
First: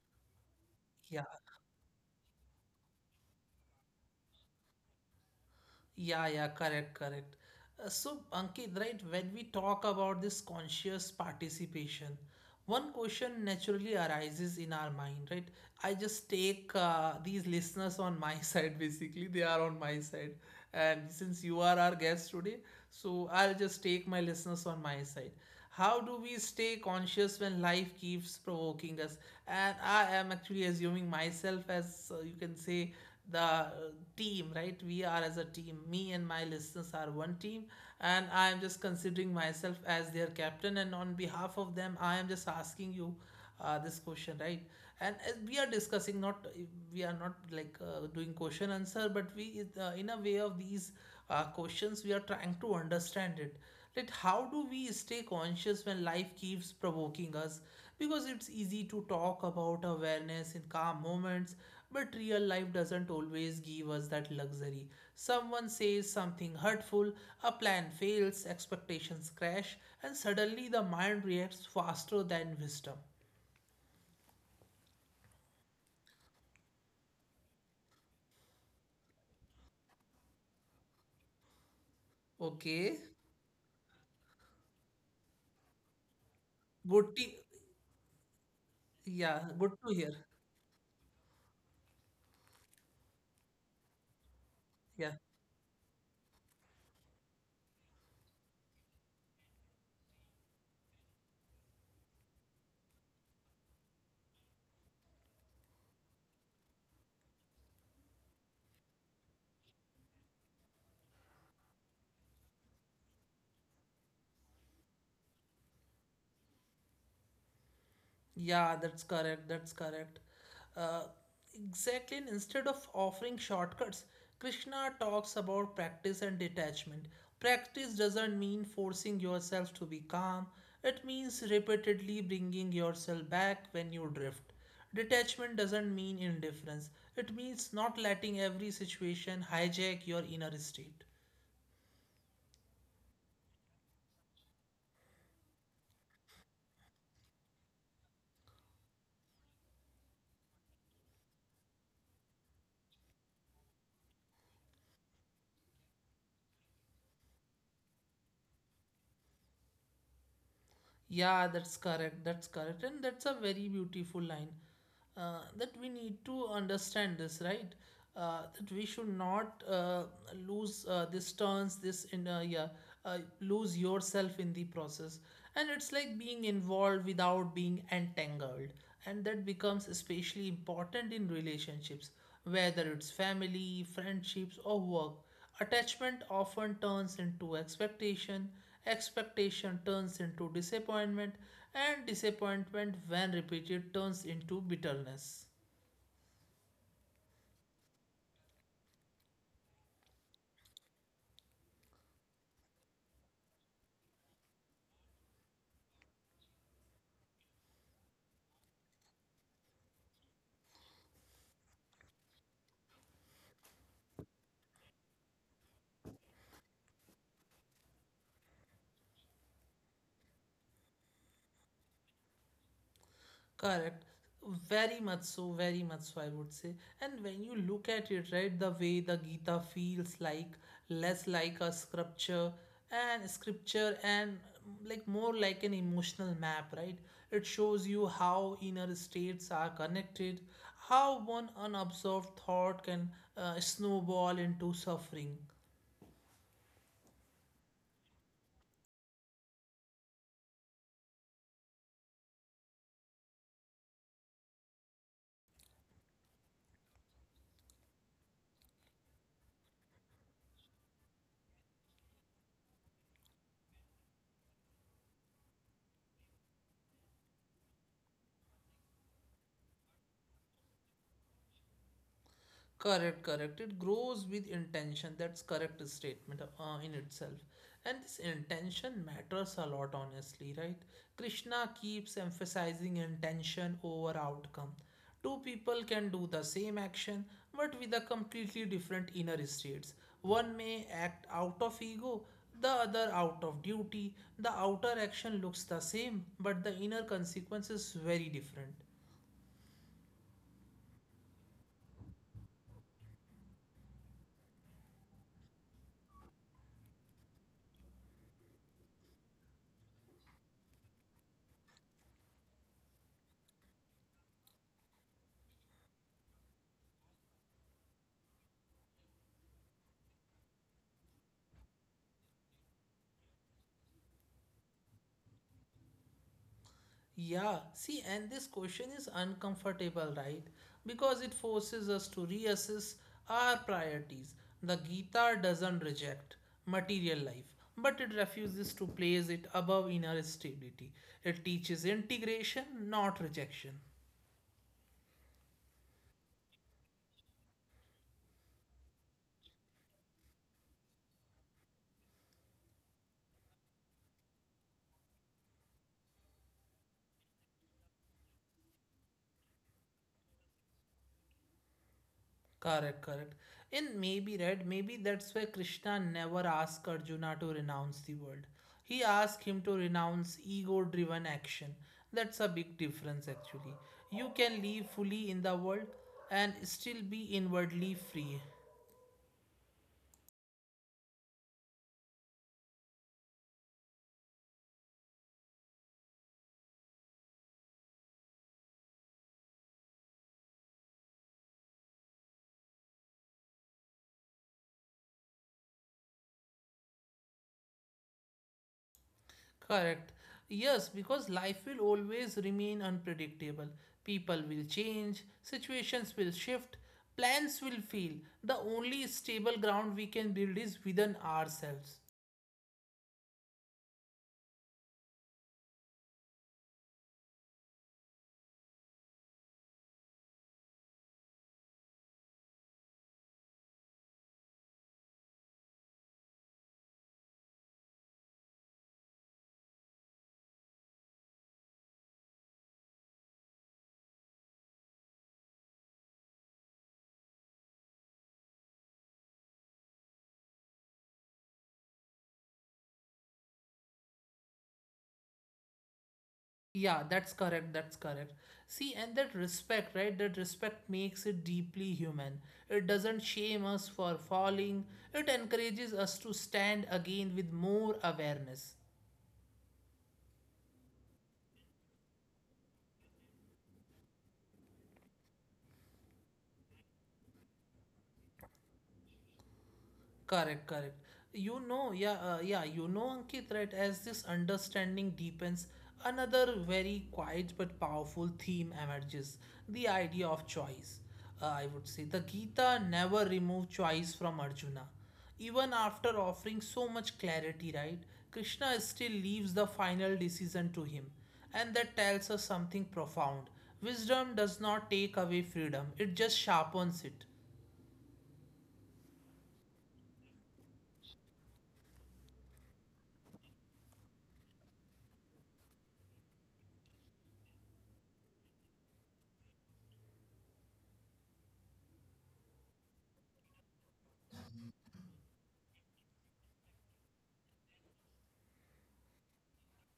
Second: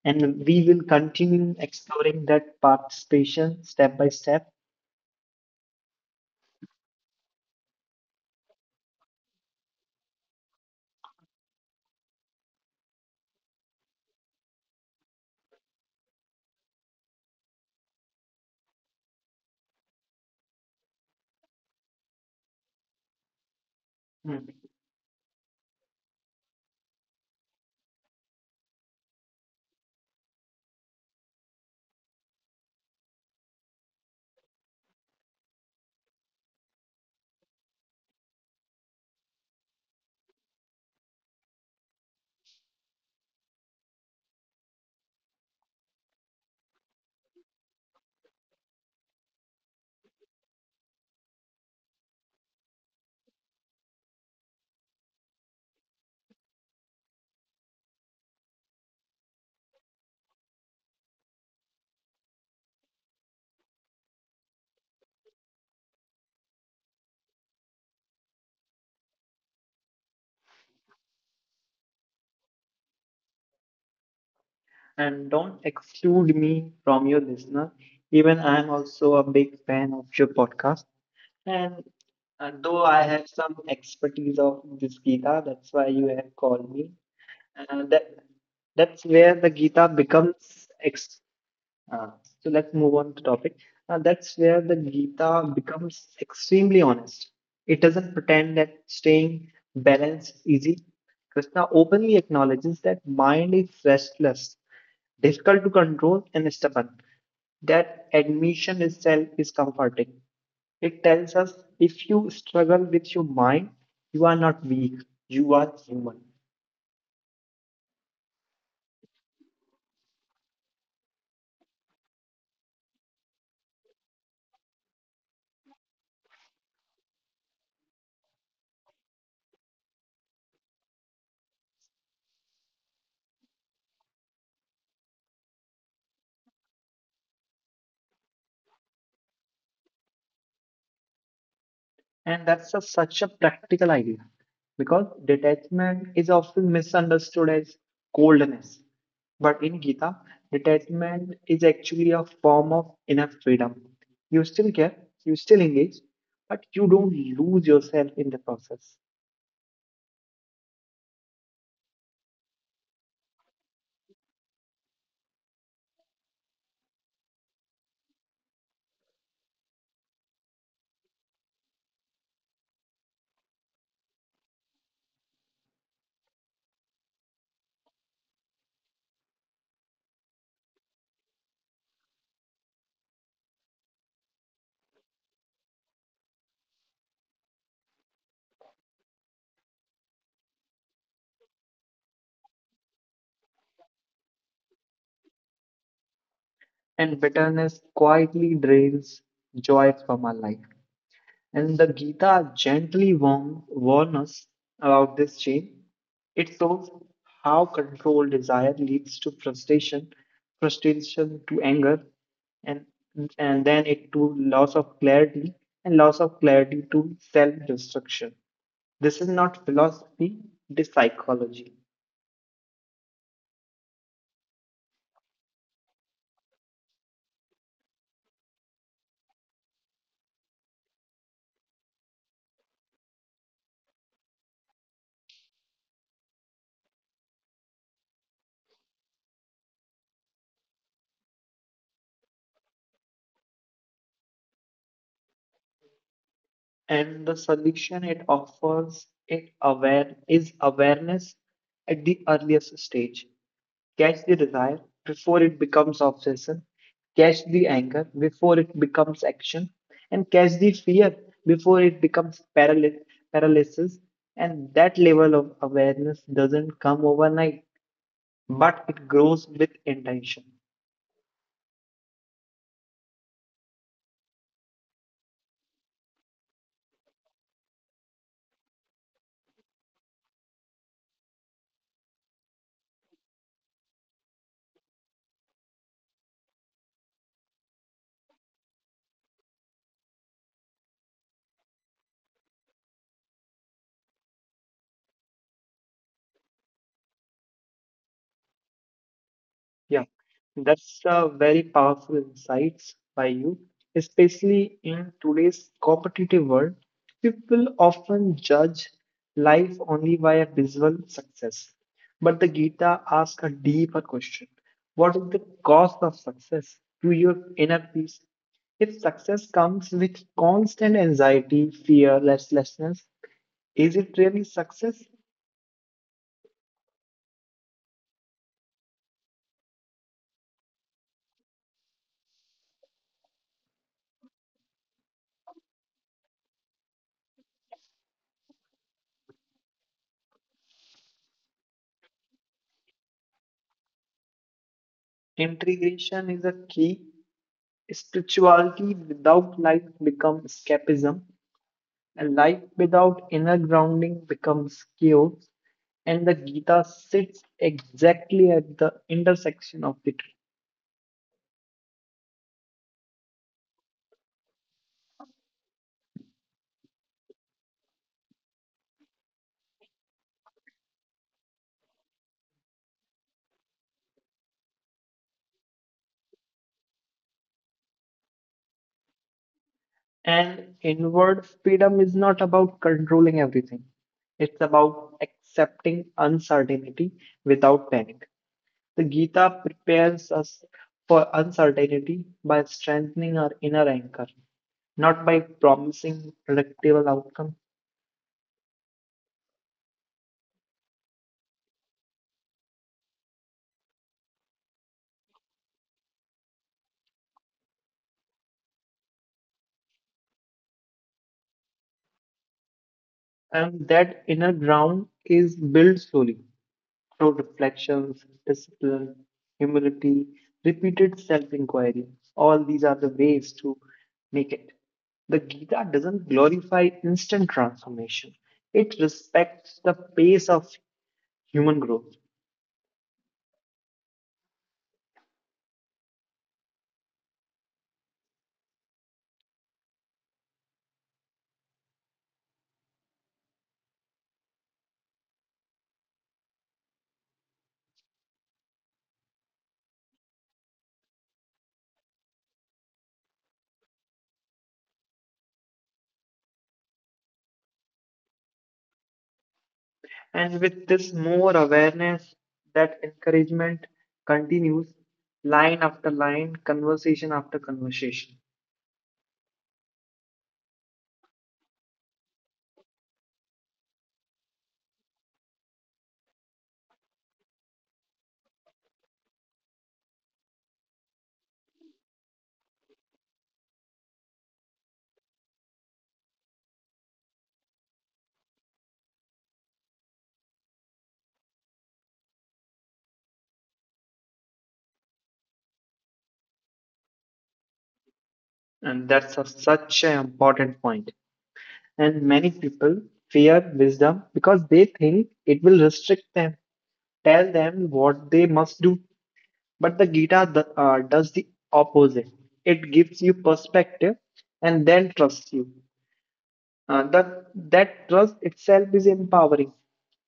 [SPEAKER 2] and we will
[SPEAKER 1] Yeah.
[SPEAKER 2] continue exploring that participation step by step.
[SPEAKER 1] Yeah, yeah, correct, correct. So, Ankit, right, when we talk about this conscious participation, one question naturally arises in our mind, right? I just take these listeners on my [laughs] side, basically. They are on my side. And since you are our guest today, so I'll just take my listeners
[SPEAKER 2] Mm.
[SPEAKER 1] on my side. How do we stay conscious when life keeps provoking us? And I am actually assuming myself as you can say the team, right? We are as a team. Me and my listeners are one team, and I am just considering myself as their captain. And on behalf of them, I am just asking you this question, right? And as we are discussing, not we are not like doing question answer, but we, in a way of these questions, we are trying to understand it. Like, how do we stay conscious when life keeps provoking us? Because it's easy to talk about awareness in calm moments, but real life doesn't always give us that luxury. Someone says something hurtful, a plan fails, expectations crash, and suddenly the mind reacts faster than wisdom.
[SPEAKER 2] And don't exclude me from your listener. Even I'm also a big fan of your podcast. And though
[SPEAKER 1] Okay,
[SPEAKER 2] I have some expertise of this Gita, that's why you have called me.
[SPEAKER 1] good.
[SPEAKER 2] Uh, that that's where the
[SPEAKER 1] Yeah, good
[SPEAKER 2] Gita
[SPEAKER 1] to hear.
[SPEAKER 2] becomes ex. Uh, so let's move on to topic. That's where the
[SPEAKER 1] Yeah.
[SPEAKER 2] Gita becomes extremely honest. It doesn't pretend that staying balanced is easy. Krishna openly acknowledges that mind is restless, difficult to control, and stubborn. That admission itself is comforting. It tells us if you struggle with your mind, you are not weak, you are human.
[SPEAKER 1] Yeah, that's correct. That's correct. Uh, exactly. And instead of offering shortcuts, Krishna talks about practice and detachment. Practice doesn't mean forcing yourself to be calm, it means repeatedly bringing yourself back when you drift. Detachment doesn't mean indifference, it means not letting every situation hijack your inner state.
[SPEAKER 2] And that's such a practical idea, because detachment is often misunderstood as coldness. But in Gita, detachment is actually a form of inner freedom. You still care, you still engage, but you don't lose yourself in the process.
[SPEAKER 1] Yeah, that's correct. That's correct. And that's a very beautiful line that we need to understand this, right? That we should not lose this turns, this in yeah, lose yourself in the process. And it's like being involved without being entangled. And that becomes especially important in relationships, whether it's family, friendships, or work. Attachment often turns into expectation, expectation turns into disappointment, and disappointment, when repeated, turns into bitterness.
[SPEAKER 2] And bitterness quietly drains joy from our life. And the Gita gently warn us about this chain. It shows how control desire leads to frustration, frustration to anger, and and then it to loss of clarity, and loss of clarity to self-destruction. This is not philosophy, it is psychology.
[SPEAKER 1] Correct. Very much so, very much so, I would say. And when you look at it, right, the way the Gita feels like less like a scripture, like more like an emotional map, right? It shows you how inner states are connected, how one unobserved thought can snowball into suffering.
[SPEAKER 2] And the solution it offers it aware is awareness at the earliest stage. Catch the desire before it becomes obsession. Catch the anger before it becomes action. And catch the fear before it becomes paralysis. And that level of awareness doesn't come overnight, but it grows with intention.
[SPEAKER 1] Correct, correct. It grows with intention. That's correct statement in itself. And this intention matters a lot, honestly, right? Krishna keeps emphasizing intention over outcome. Two people can do the same action, but with a completely different inner states. One may act out of ego, the other out of duty. The outer action looks the same, but the inner consequence is very different.
[SPEAKER 2] Yeah, that's a very powerful insights by you, especially in today's competitive world. People often judge life only by a visual success. But the Gita asks a deeper question. What is the cost of success to your inner peace? If success comes with constant anxiety, fear, restlessness, is it really success?
[SPEAKER 1] Yeah, see, and this question is uncomfortable, right? Because it forces us to reassess our priorities. The Gita doesn't reject material life, but it refuses to place it above inner stability. It teaches integration, not rejection.
[SPEAKER 2] Integration is a key. Spirituality without life becomes escapism, and life without inner grounding becomes chaos. And the Gita sits exactly at the intersection of the two.
[SPEAKER 1] Correct, correct. In maybe, right, maybe that's why Krishna never asked Arjuna to renounce the world. He asked him to renounce ego driven action. That's a big difference, actually. You can live fully in the world and still be inwardly free.
[SPEAKER 2] And inward freedom is not about controlling everything, it's about accepting uncertainty without panic. The Gita prepares us for uncertainty by strengthening our inner anchor, not by promising predictable outcomes.
[SPEAKER 1] Correct. Yes, because life will always remain unpredictable. People will change, situations will shift, plans will fail. The only stable ground we can build is within ourselves.
[SPEAKER 2] And that inner ground is built slowly through reflections, discipline, humility, repeated self inquiry. All these are the ways to make it. The Gita doesn't glorify instant transformation, it respects the pace of human growth.
[SPEAKER 1] Yeah, that's correct. That's correct. See, and that respect, right? That respect makes it deeply human. It doesn't shame us for falling, it encourages us to stand again with more awareness.
[SPEAKER 2] And with this more awareness, that encouragement continues line after line, conversation after conversation.
[SPEAKER 1] Correct, correct. You know, yeah, you know, Ankit, right? As this understanding deepens, another very quiet but powerful theme emerges, the idea of choice. I would say the Gita never removed choice from Arjuna. Even after offering so much clarity, right? Krishna still leaves the final decision to him. And that tells us something profound. Wisdom does not take away freedom, it just sharpens it.
[SPEAKER 2] And that's a, such an important point. And many people fear wisdom because they think it will restrict them, tell them what they must do. But the Gita does the opposite. It gives you perspective and then trusts you. Uh, that, that trust itself is empowering.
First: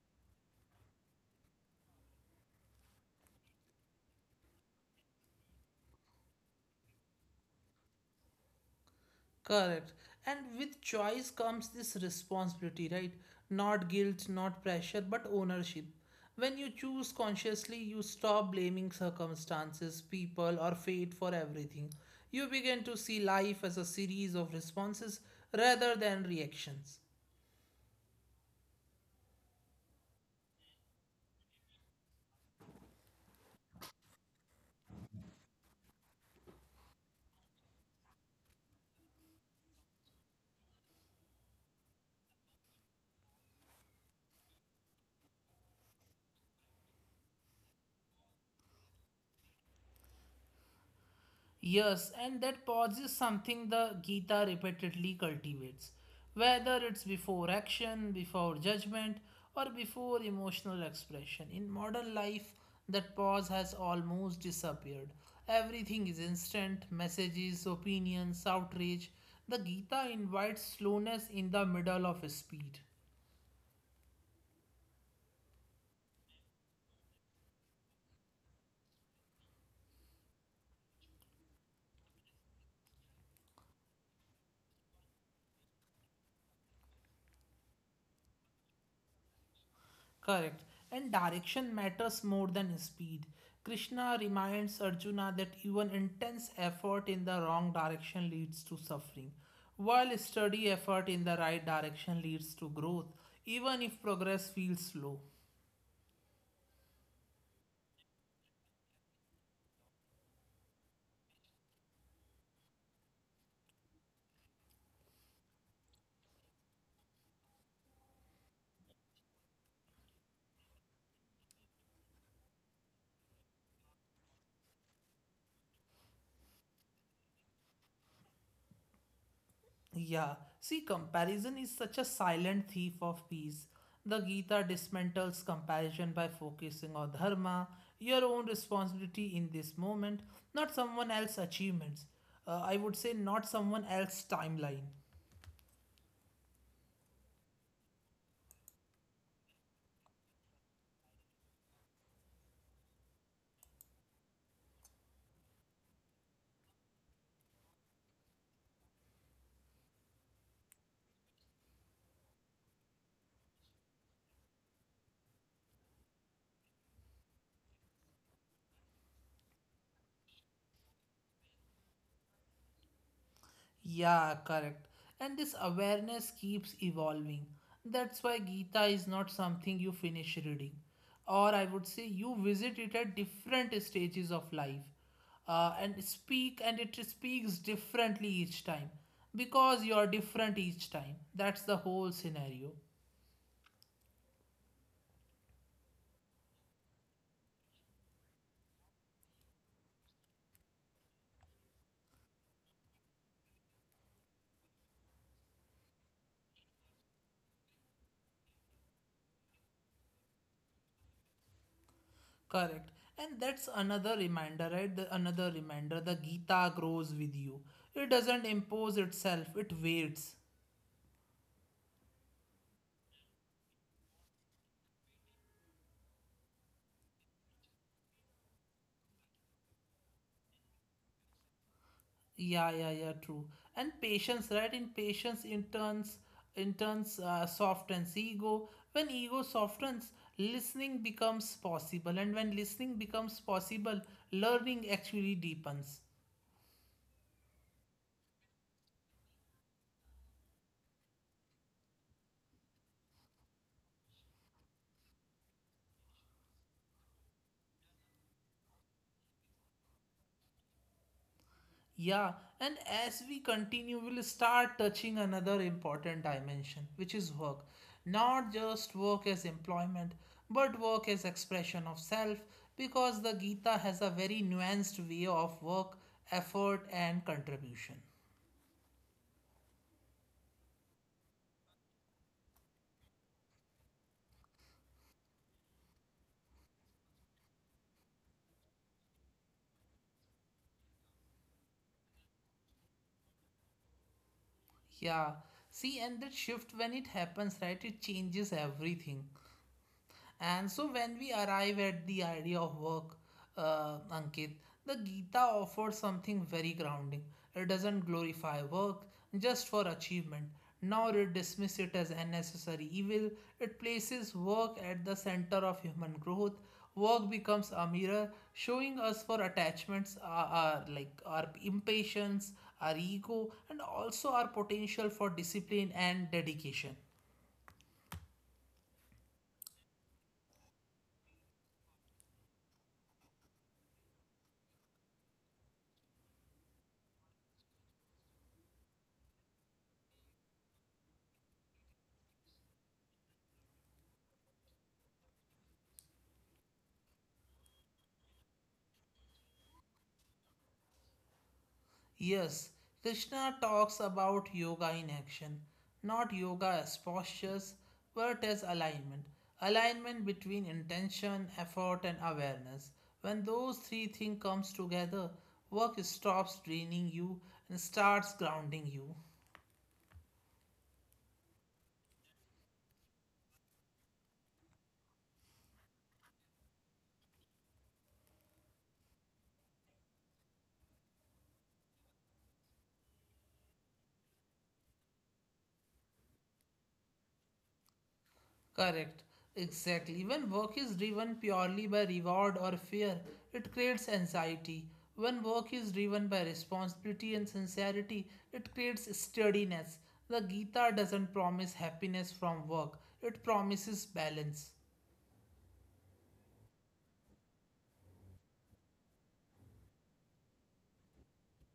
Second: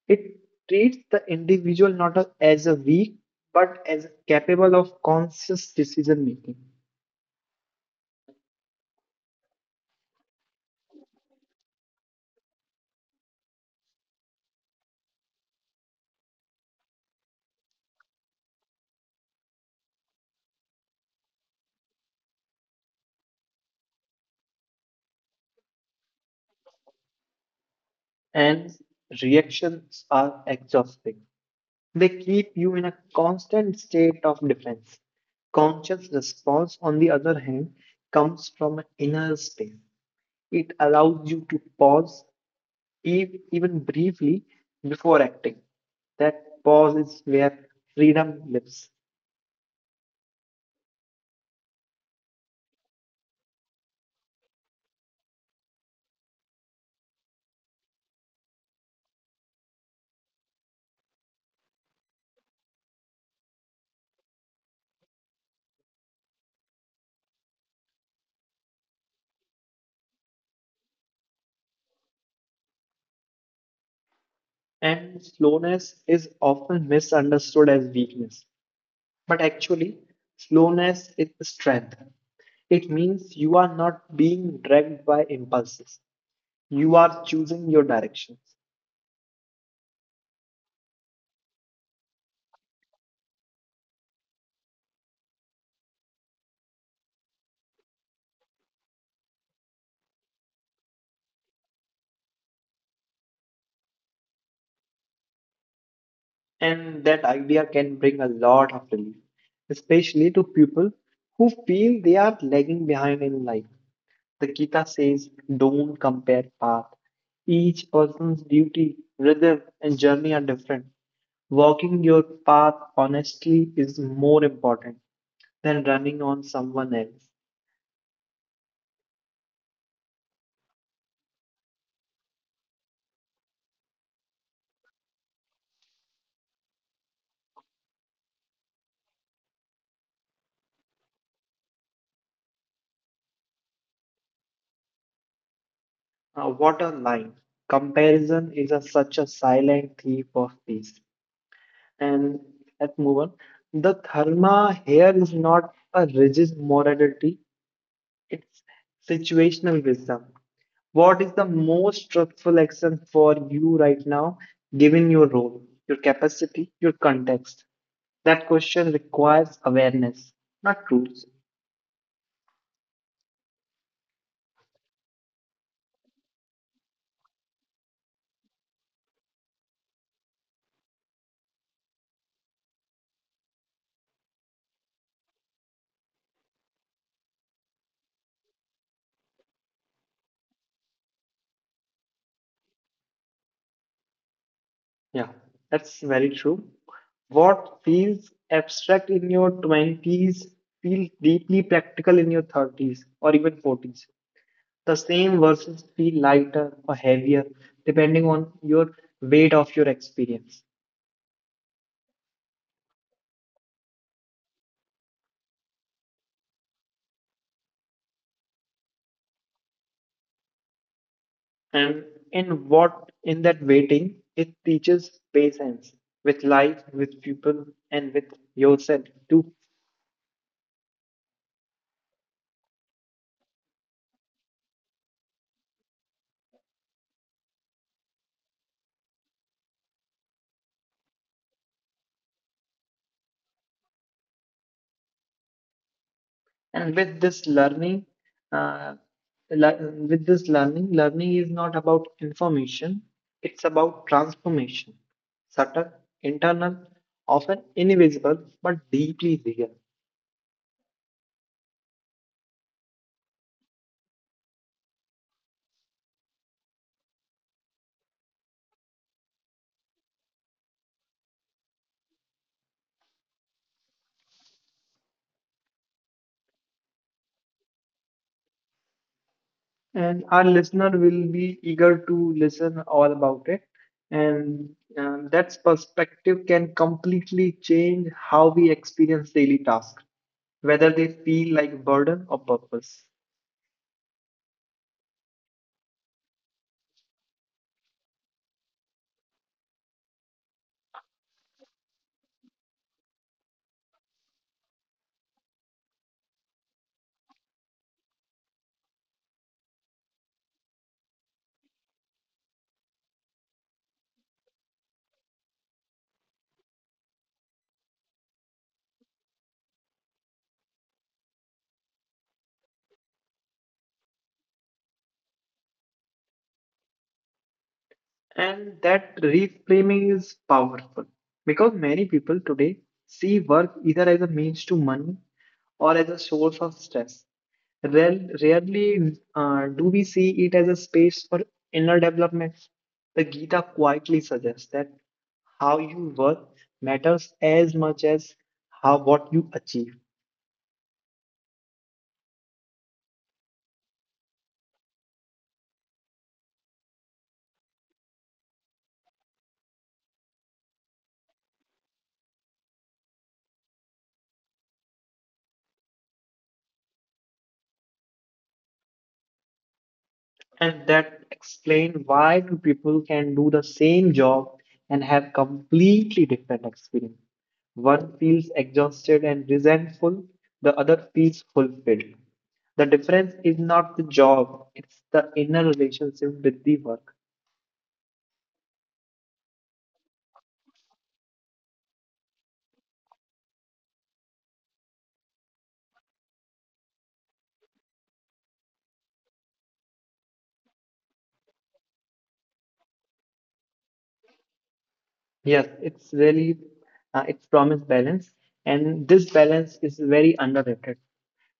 [SPEAKER 2] It treats the individual not as a weak, but as capable of conscious decision making.
[SPEAKER 1] Correct. And with choice comes this responsibility, right? Not guilt, not pressure, but ownership. When you choose consciously, you stop blaming circumstances, people, or fate for everything. You begin to see life as a series of responses rather than reactions.
[SPEAKER 2] And reactions are exhausting. They keep you in a constant state of defense. Conscious response, on the other hand, comes from an inner space. It allows you to pause, even briefly, before acting. That pause is where freedom lives.
[SPEAKER 1] Yes, and that pause is something the Gita repeatedly cultivates, whether it's before action, before judgment, or before emotional expression. In modern life, that pause has almost disappeared. Everything is instant messages, opinions, outrage. The Gita invites slowness in the middle of speed.
[SPEAKER 2] And slowness is often misunderstood as weakness. But actually, slowness is strength. It means you are not being dragged by impulses. You are choosing your direction.
[SPEAKER 1] Correct. And direction matters more than speed. Krishna reminds Arjuna that even intense effort in the wrong direction leads to suffering, while steady effort in the right direction leads to growth, even if progress feels slow.
[SPEAKER 2] And that idea can bring a lot of relief, especially to people who feel they are lagging behind in life. The Gita says, don't compare path. Each person's duty, rhythm, and journey are different. Walking your path honestly is more important than running on someone else.
[SPEAKER 1] Yeah, see, comparison is such a silent thief of peace. The Gita dismantles comparison by focusing on dharma, your own responsibility in this moment, not someone else's achievements. I would say, not someone else's timeline.
[SPEAKER 2] What a line. Comparison is a, such a silent thief of peace. And let's move on. The dharma here is not a rigid morality, it's situational wisdom. What is the most truthful action for you right now, given your role, your capacity, your context? That question requires awareness, not rules.
[SPEAKER 1] Yeah, correct. And this awareness keeps evolving. That's why Gita is not something you finish reading. Or I would say you visit it at different stages of life and it speaks differently each time because you are different each time. That's the whole scenario.
[SPEAKER 2] Yeah, that's very true. What feels abstract in your 20s feels deeply practical in your 30s or even 40s. The same verses feel lighter or heavier depending on your weight of your experience.
[SPEAKER 1] Correct. And that's another reminder, right? The, another reminder the Gita grows with you. It doesn't impose itself, it waits.
[SPEAKER 2] And in what in that weighting, it teaches patience with life, with people, and with yourself too.
[SPEAKER 1] Yeah, yeah, yeah, true. And patience, right? In patience, in turns, softens ego. When ego softens, listening becomes possible. And when listening becomes possible, learning actually deepens.
[SPEAKER 2] And with this learning, uh, learning is not about information; it's about transformation subtle, internal, often invisible, but deeply real.
[SPEAKER 1] Yeah, and as we continue, we'll start touching another important dimension, which is work. Not just work as employment, but work as expression of self, because the Gita has a very nuanced way of work, effort, and contribution.
[SPEAKER 2] And our listener will be eager to listen all about it. And that perspective can completely change how we experience daily tasks, whether they feel like burden or purpose.
[SPEAKER 1] Yeah, see, and that shift when it happens, right, it changes everything. And so when we arrive at the idea of work, Ankit, the Gita offers something very grounding. It doesn't glorify work just for achievement, nor it dismisses it as unnecessary evil. It places work at the center of human growth. Work becomes a mirror showing us for attachments, our like our impatience, our ego, and also our potential for discipline and dedication.
[SPEAKER 2] And that reframing is powerful because many people today see work either as a means to money or as a source of stress. Rarely do we see it as a space for inner development. The Gita quietly suggests that how you work matters as much as how what you achieve.
[SPEAKER 1] Yes, Krishna talks about yoga in action, not yoga as postures, but as alignment. Alignment between intention, effort, and awareness. When those three things comes together, work stops draining you and starts grounding you.
[SPEAKER 2] And that explains why two people can do the same job and have completely different experience. One feels exhausted and resentful, the other feels fulfilled. The difference is not the job, it's the inner relationship with the work.
[SPEAKER 1] Correct. Exactly. When work is driven purely by reward or fear, it creates anxiety. When work is driven by responsibility and sincerity, it creates steadiness. The Gita doesn't promise happiness from work, it promises balance.
[SPEAKER 2] Yes, it's really it's promised balance, and this balance is very underrated.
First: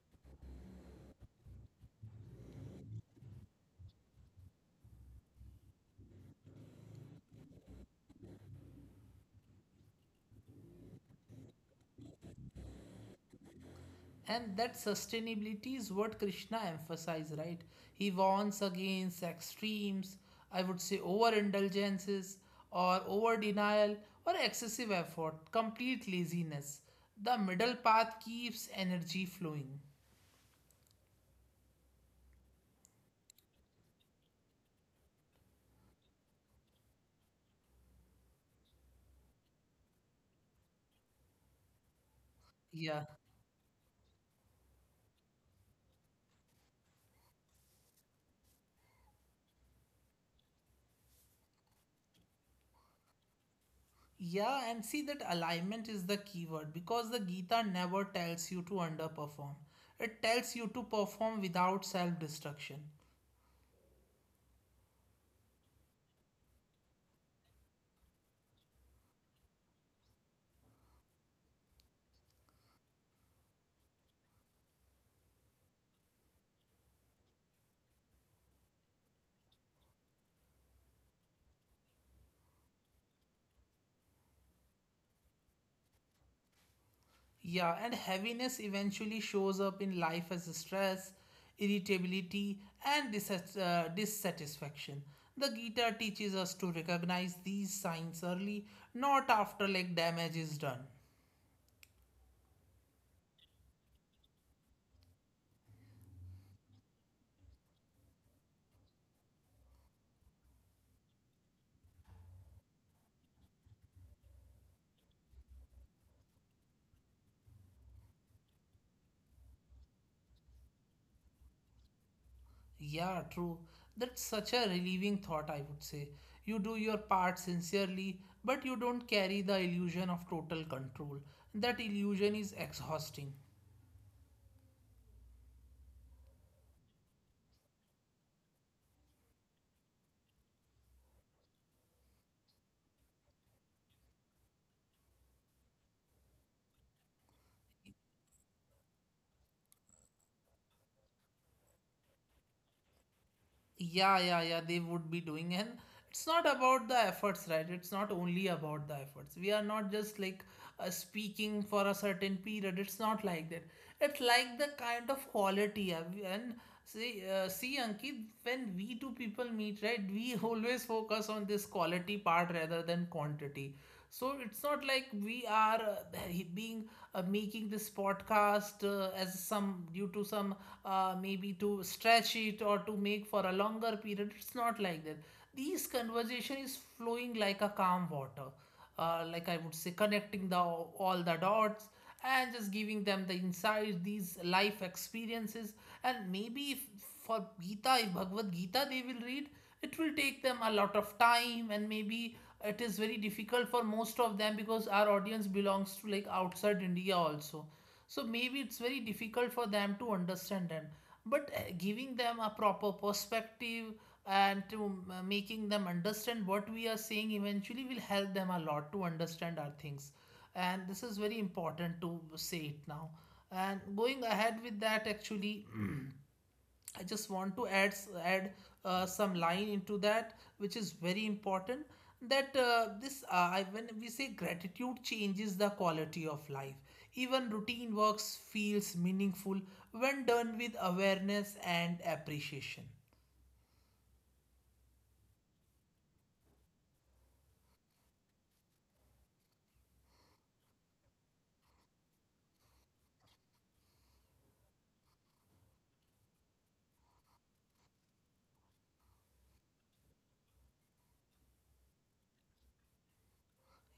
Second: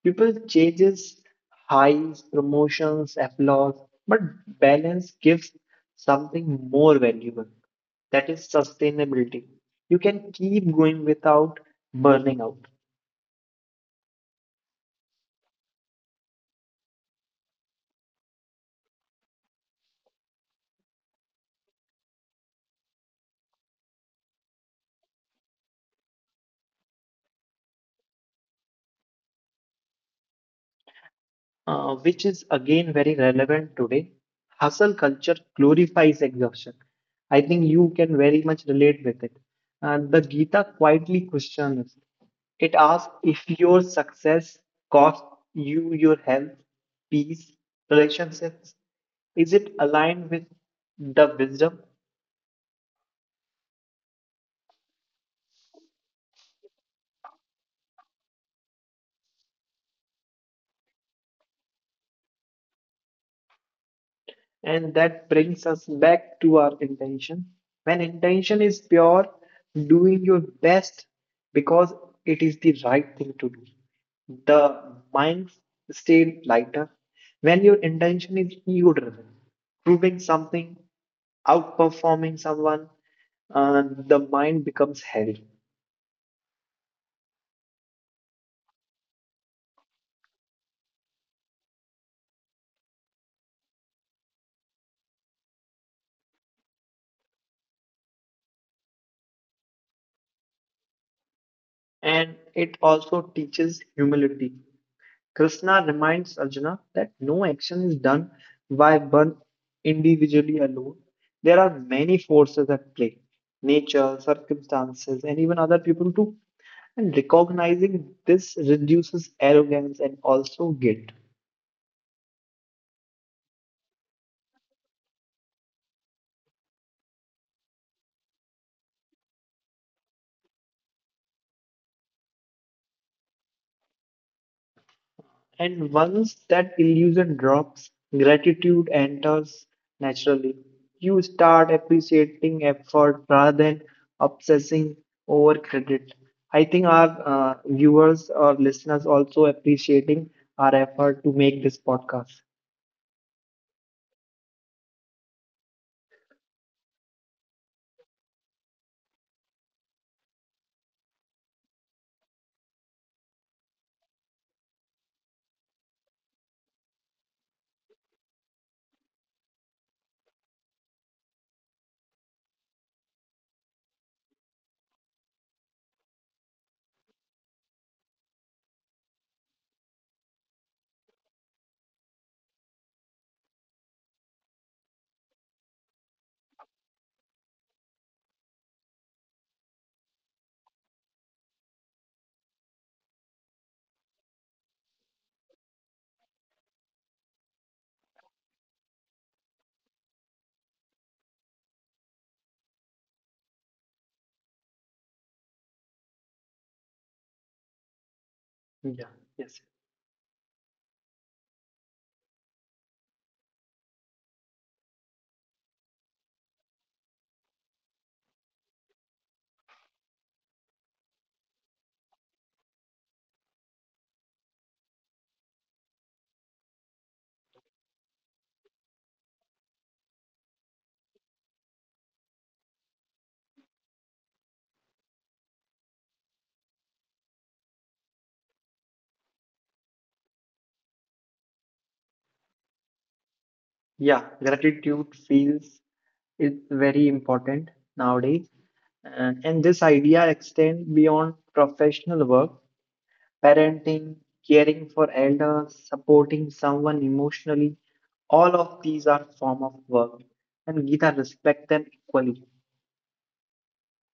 [SPEAKER 2] People changes highs, promotions, applause, but balance gives something more valuable. That is sustainability. You can keep going without burning out,
[SPEAKER 1] And that sustainability is what Krishna emphasized, right? He warns against extremes, I would say overindulgences or over denial or excessive effort, complete laziness. The middle path keeps energy flowing.
[SPEAKER 2] which is again very relevant today. Hustle culture glorifies exhaustion. I think you can very much relate with it. The Gita quietly questions. It asks
[SPEAKER 1] Yeah.
[SPEAKER 2] if your success costs you your health, peace, relationships. Is it aligned with the wisdom?
[SPEAKER 1] Yeah, and see that alignment is the key word because the Gita never tells you to underperform. It tells you to perform without self destruction.
[SPEAKER 2] And that brings us back to our intention. When intention is pure, doing your best because it is the right thing to do. The mind stays lighter. When your intention is ego driven, proving something, outperforming someone, the mind becomes heavy.
[SPEAKER 1] Yeah, and heaviness eventually shows up in life as stress, irritability, and dissatisfaction. The Gita teaches us to recognize these signs early, not after like damage is done.
[SPEAKER 2] And it also teaches humility. Krishna reminds Arjuna that no action is done by one individually alone. There are many forces at play, nature, circumstances, and even other people too. And recognizing this reduces arrogance and also guilt.
[SPEAKER 1] Yeah, true. That's such a relieving thought, I would say. You do your part sincerely, but you don't carry the illusion of total control. That illusion is exhausting.
[SPEAKER 2] And once that illusion drops, gratitude enters naturally. You start appreciating effort rather than obsessing over credit. I think our viewers or listeners also appreciating our effort to make this podcast.
[SPEAKER 1] Yeah, yeah, yeah, they would be doing. And it's not about the efforts, right? It's not only about the efforts. We are not just like speaking for a certain period. It's not like that. It's like the kind of quality, and see, see Ankit, when we two people meet, right, we [laughs] always focus on this quality part rather than quantity. So it's not like we are being making this podcast as some due to some maybe to stretch it or to make for a longer period. It's not like that. These conversation is flowing like a calm water, like I would say, connecting the all the dots and just giving them the insight, these life experiences. And maybe if, for Gita, if Bhagavad Gita they will read, it will take them a lot of time, and maybe it is very difficult for most of them because our audience belongs to like outside India also. So maybe it's
[SPEAKER 2] Yeah,
[SPEAKER 1] very
[SPEAKER 2] yes.
[SPEAKER 1] difficult for them to understand them. But giving them a proper perspective and to making them understand what we are saying eventually will help them a lot to understand our things, and this is very important to say it now and going ahead with that actually. [clears throat] I just want to add add some line into that, which is very important. That this when we say gratitude changes the quality of life, even routine works feels meaningful when done with awareness and appreciation.
[SPEAKER 2] Yeah, gratitude feels is very important nowadays. And this idea extends beyond professional work. Parenting, caring for elders, supporting someone emotionally. All of these are form of work, and Gita respect them equally.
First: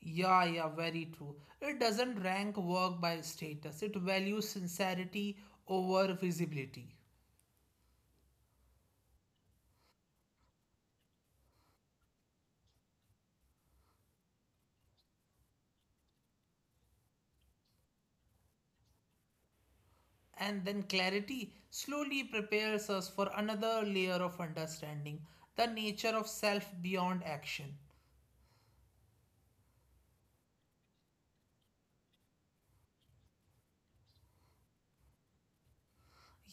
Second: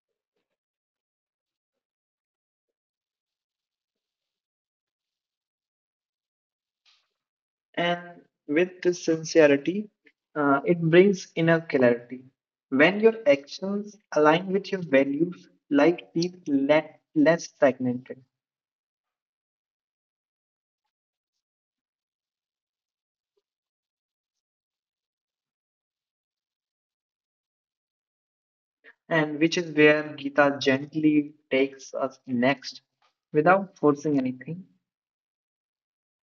[SPEAKER 1] Yeah, yeah, very true. It doesn't rank work by status. It values sincerity over visibility.
[SPEAKER 2] And with this sincerity, it brings inner clarity. When your actions align with your values, life feels less fragmented,
[SPEAKER 1] And then clarity slowly prepares us for another layer of understanding the nature of self beyond action.
[SPEAKER 2] and which is where Gita gently takes us next without forcing anything.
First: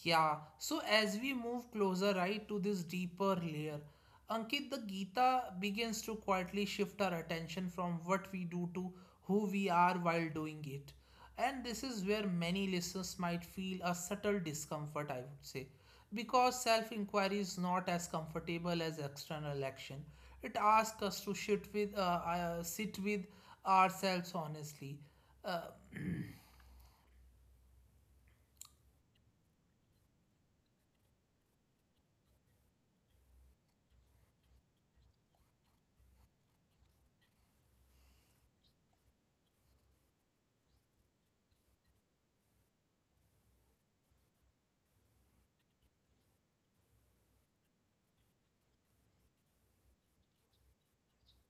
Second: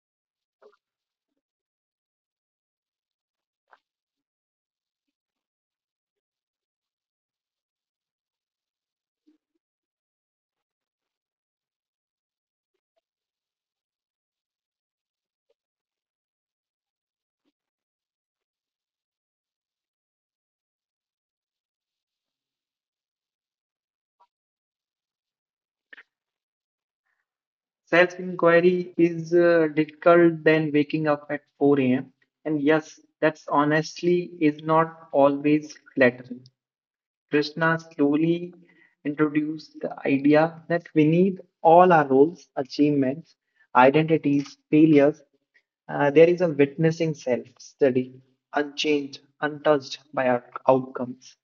[SPEAKER 1] Yeah, so as we move closer, right, to this deeper layer, Ankit, the Gita begins to quietly shift our attention from what we do to who we are while doing it. And this is where many listeners might feel a subtle discomfort, I would say, because self inquiry is not as comfortable as external action. It asks us to sit with ourselves honestly. Uh,
[SPEAKER 2] Self-inquiry is difficult than waking up at 4 a.m. And yes, that's honestly is not always flattering. Krishna slowly introduced the idea that we need all our roles, achievements, identities, failures. There is a witnessing self-study, unchanged, untouched by our outcomes.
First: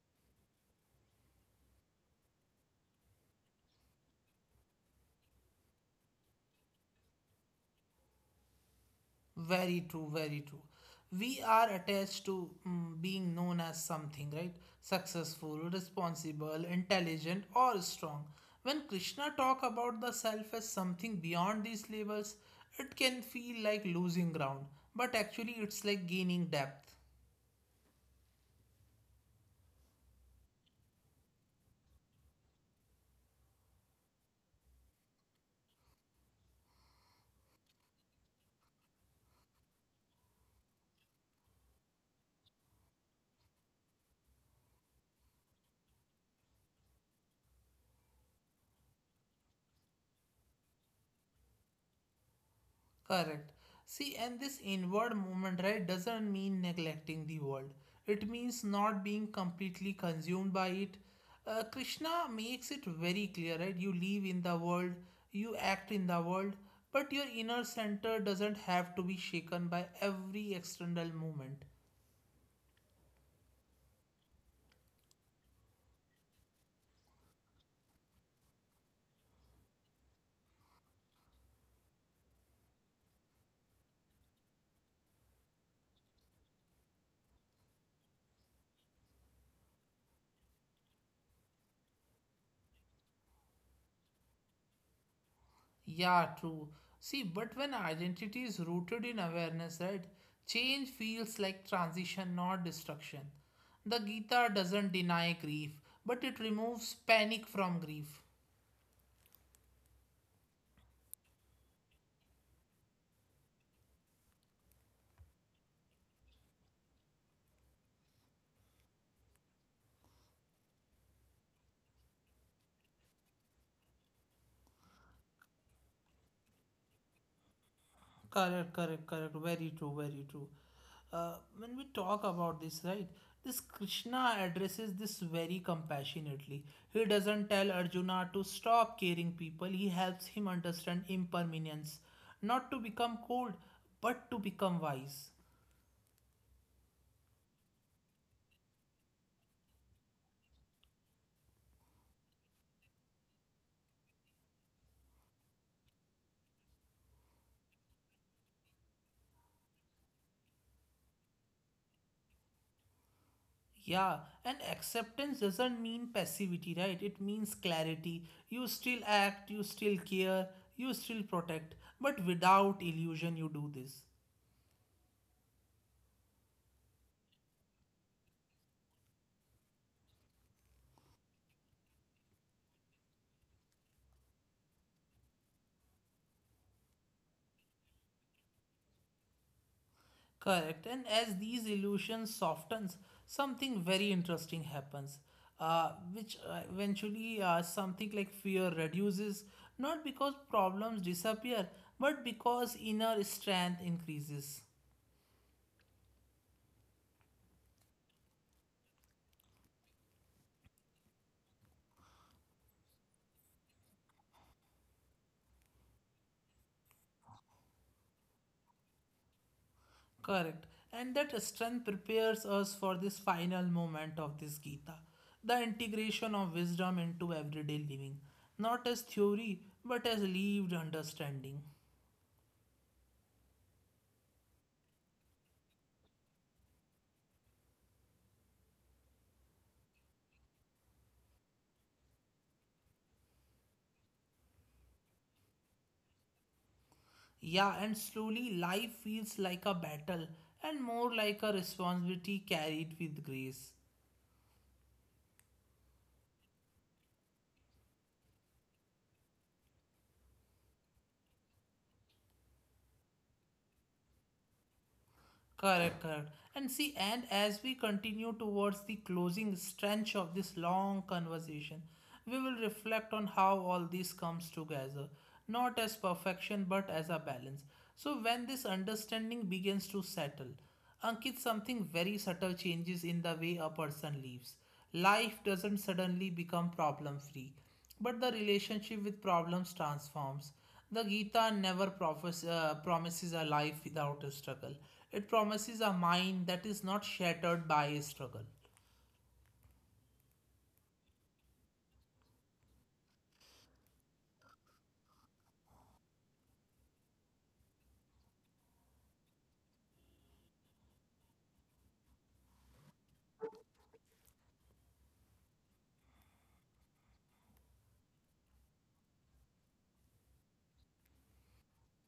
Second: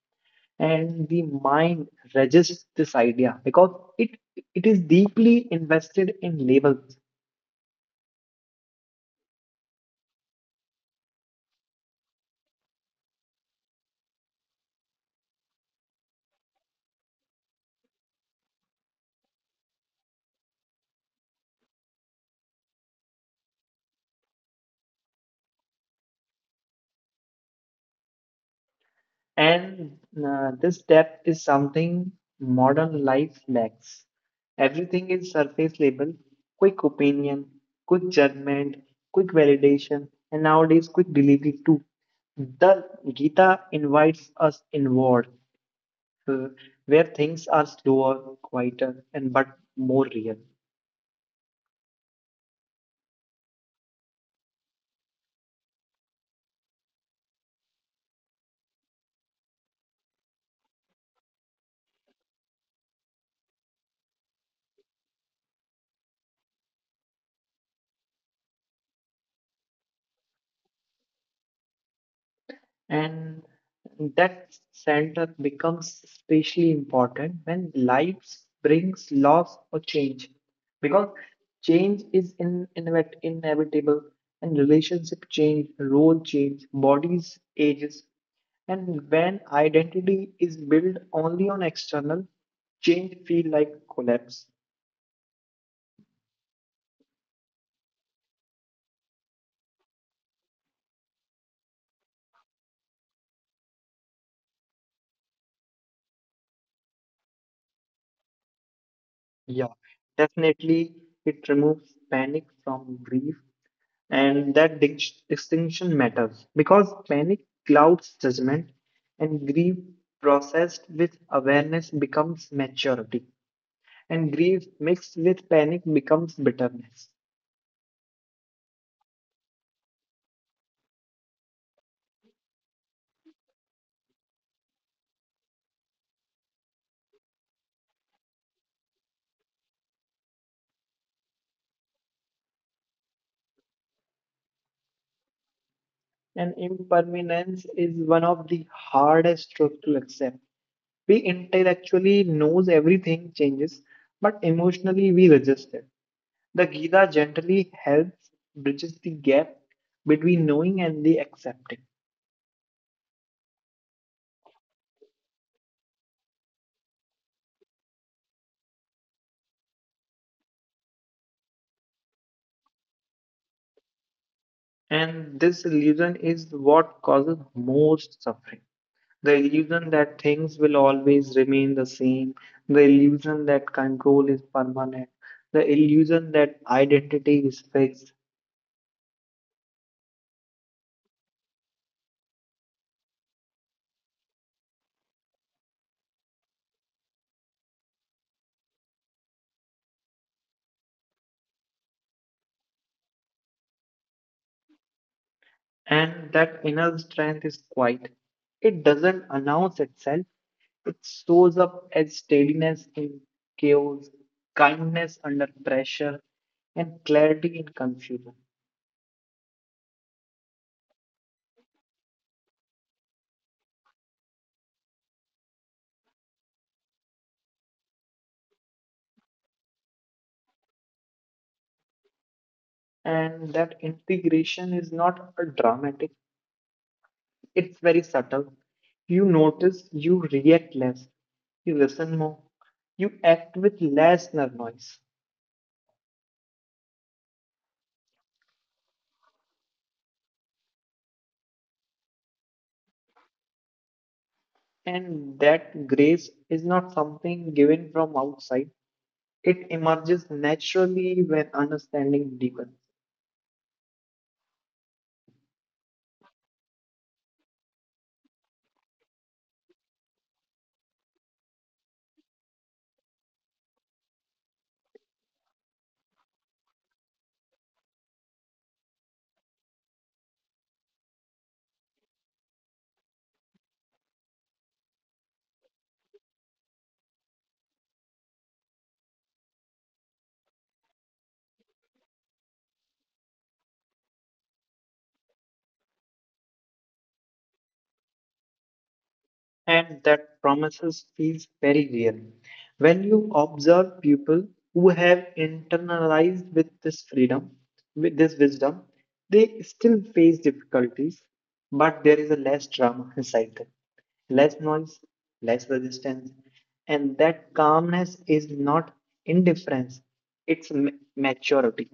[SPEAKER 2] And the mind resists this idea because it is deeply invested in labels.
[SPEAKER 1] Very true, very true. We are attached to being known as something, right? Successful, responsible, intelligent, or strong. When Krishna talk about the self as something beyond these labels, it can feel like losing ground, but actually it's like gaining depth.
[SPEAKER 2] And This depth is something modern life lacks. Everything is surface level, quick opinion, quick judgment, quick validation, and nowadays quick delivery too. The Gita invites us inward, uh, where things are slower, quieter, and but more real.
[SPEAKER 1] Correct. See, and this inward movement, right, doesn't mean neglecting the world. It means not being completely consumed by it. Krishna makes it very clear, right? You live in the world, you act in the world, but your inner center doesn't have to be shaken by every external movement.
[SPEAKER 2] And that center becomes especially important when life brings loss or change. Because change is inevitable, and relationship change, role change, bodies ages. And when identity is built only on external, change feel like collapse.
[SPEAKER 1] Yeah, true. See, but when identity is rooted in awareness, right, change feels like transition, not destruction. The Gita doesn't deny grief, but it removes panic from grief.
[SPEAKER 2] Yeah, definitely it removes panic from grief, and that distinction matters because panic clouds judgment, and grief processed with awareness becomes maturity, and grief mixed with panic becomes bitterness.
[SPEAKER 1] Correct, correct, correct. Very true, very true. When we talk about this, right, this Krishna addresses this very compassionately. He doesn't tell Arjuna to stop caring people, he helps him understand impermanence, not to become cold, but to become wise.
[SPEAKER 2] And impermanence is one of the hardest truths to accept. We intellectually knows everything changes, but emotionally we resist it. The Gita gently helps bridges the gap between knowing and the accepting.
[SPEAKER 1] Yeah, and acceptance doesn't mean passivity, right? It means clarity. You still act, you still care, you still protect, but without illusion you do this.
[SPEAKER 2] And this illusion is what causes most suffering. The illusion that things will always remain the same, the illusion that control is permanent, the illusion that identity is fixed,
[SPEAKER 1] Correct. And as these illusions softens, something very interesting happens. Which Eventually something like fear reduces, not because problems disappear, but because inner strength increases.
[SPEAKER 2] and that inner strength is quiet. It doesn't announce itself, it shows up as steadiness in chaos, kindness under pressure, and clarity in confusion.
[SPEAKER 1] Correct. And that strength prepares us for this final moment of this Gita, the integration of wisdom into everyday living, not as theory, but as lived understanding.
[SPEAKER 2] And that integration is not a dramatic. It's very subtle. You notice, you react less, you listen more, you act with less noise.
[SPEAKER 1] Yeah, and slowly life feels like a battle and more like a responsibility carried with grace.
[SPEAKER 2] And that grace is not something given from outside. It emerges naturally when understanding deepens.
[SPEAKER 1] Correct, correct. And see, and as we continue towards the closing stretch of this long conversation, we will reflect on how all this comes together, not as perfection but as a balance. So, when this understanding begins to settle, Ankit, something very subtle changes in the way a person lives. Life doesn't suddenly become problem free. But the relationship with problems transforms. The Gita never promises a life without a struggle. It promises a mind that is not shattered by a struggle.
[SPEAKER 2] And that promises feels very real. When you observe people who have internalized with this freedom, with this wisdom, they still face difficulties, but there is a less drama inside them, less noise, less resistance, and that calmness is not indifference, it's maturity.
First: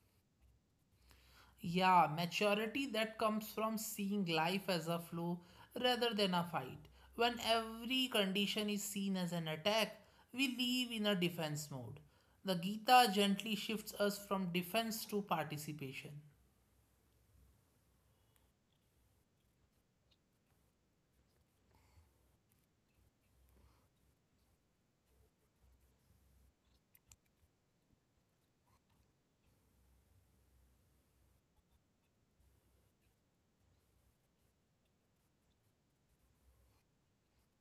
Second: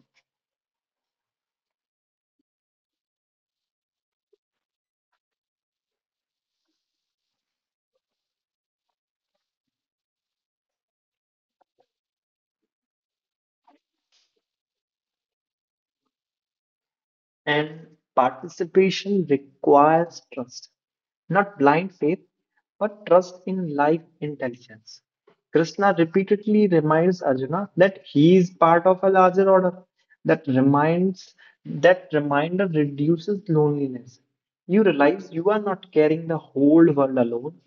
[SPEAKER 1] Yeah, maturity that comes from seeing life as a flow rather than a fight. When every condition is seen as an attack, we live in a defense mode. The Gita gently shifts us from defense to participation.
[SPEAKER 2] And participation requires trust, not blind faith, but trust in life intelligence. Krishna repeatedly reminds Arjuna that he is part of a larger order. That reminds that reminder reduces loneliness. You realize you are not carrying the whole world alone.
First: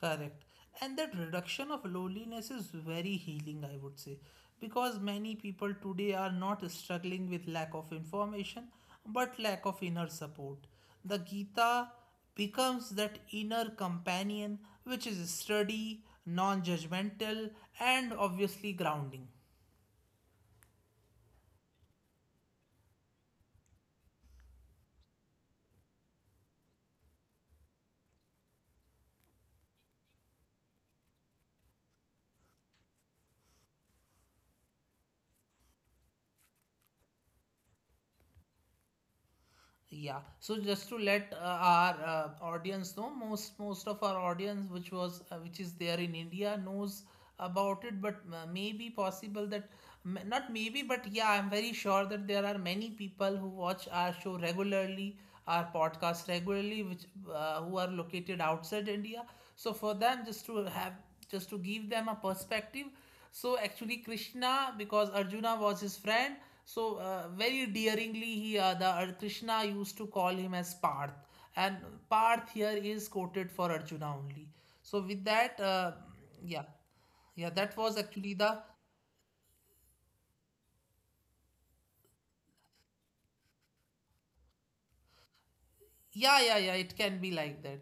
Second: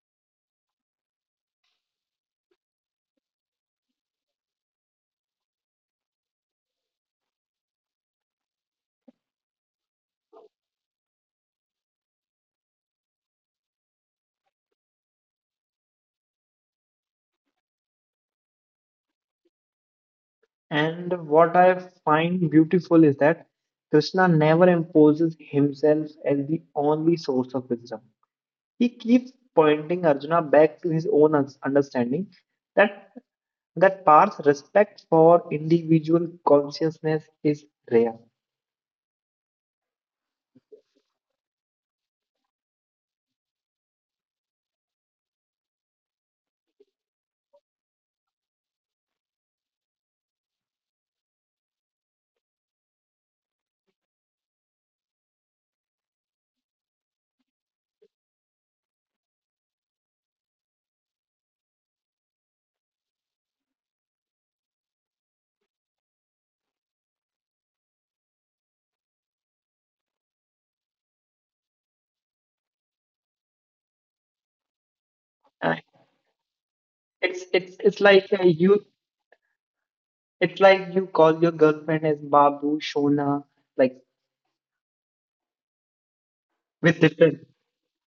[SPEAKER 1] Correct. And that reduction of loneliness is very healing, I would say, because many people today are not struggling with lack of information but lack of inner support. The Gita becomes that inner companion which is sturdy, non judgmental, and obviously grounding.
[SPEAKER 2] And what I find beautiful is that Krishna never imposes himself as the only source of wisdom. He keeps pointing Arjuna back to his own understanding. That that Parth's respect for individual consciousness is rare.
[SPEAKER 1] Yeah. So just to let our audience know, most of our audience, which was which is there in India, knows about it. But maybe possible that not maybe, but yeah, I'm very sure that there are many people who watch our show regularly, our podcast regularly, which who are located outside India. So for them, just to give them a perspective. So actually, Krishna, because Arjuna was his friend, so very dearingly Krishna used to call him as Parth, and Parth here is quoted for Arjuna only. So with
[SPEAKER 2] Uh,
[SPEAKER 1] that, yeah, yeah,
[SPEAKER 2] It's
[SPEAKER 1] that was
[SPEAKER 2] like
[SPEAKER 1] actually
[SPEAKER 2] you
[SPEAKER 1] the
[SPEAKER 2] it's like you call your girlfriend as Babu Shona, like
[SPEAKER 1] yeah, yeah,
[SPEAKER 2] with
[SPEAKER 1] yeah. It can
[SPEAKER 2] different.
[SPEAKER 1] be like that.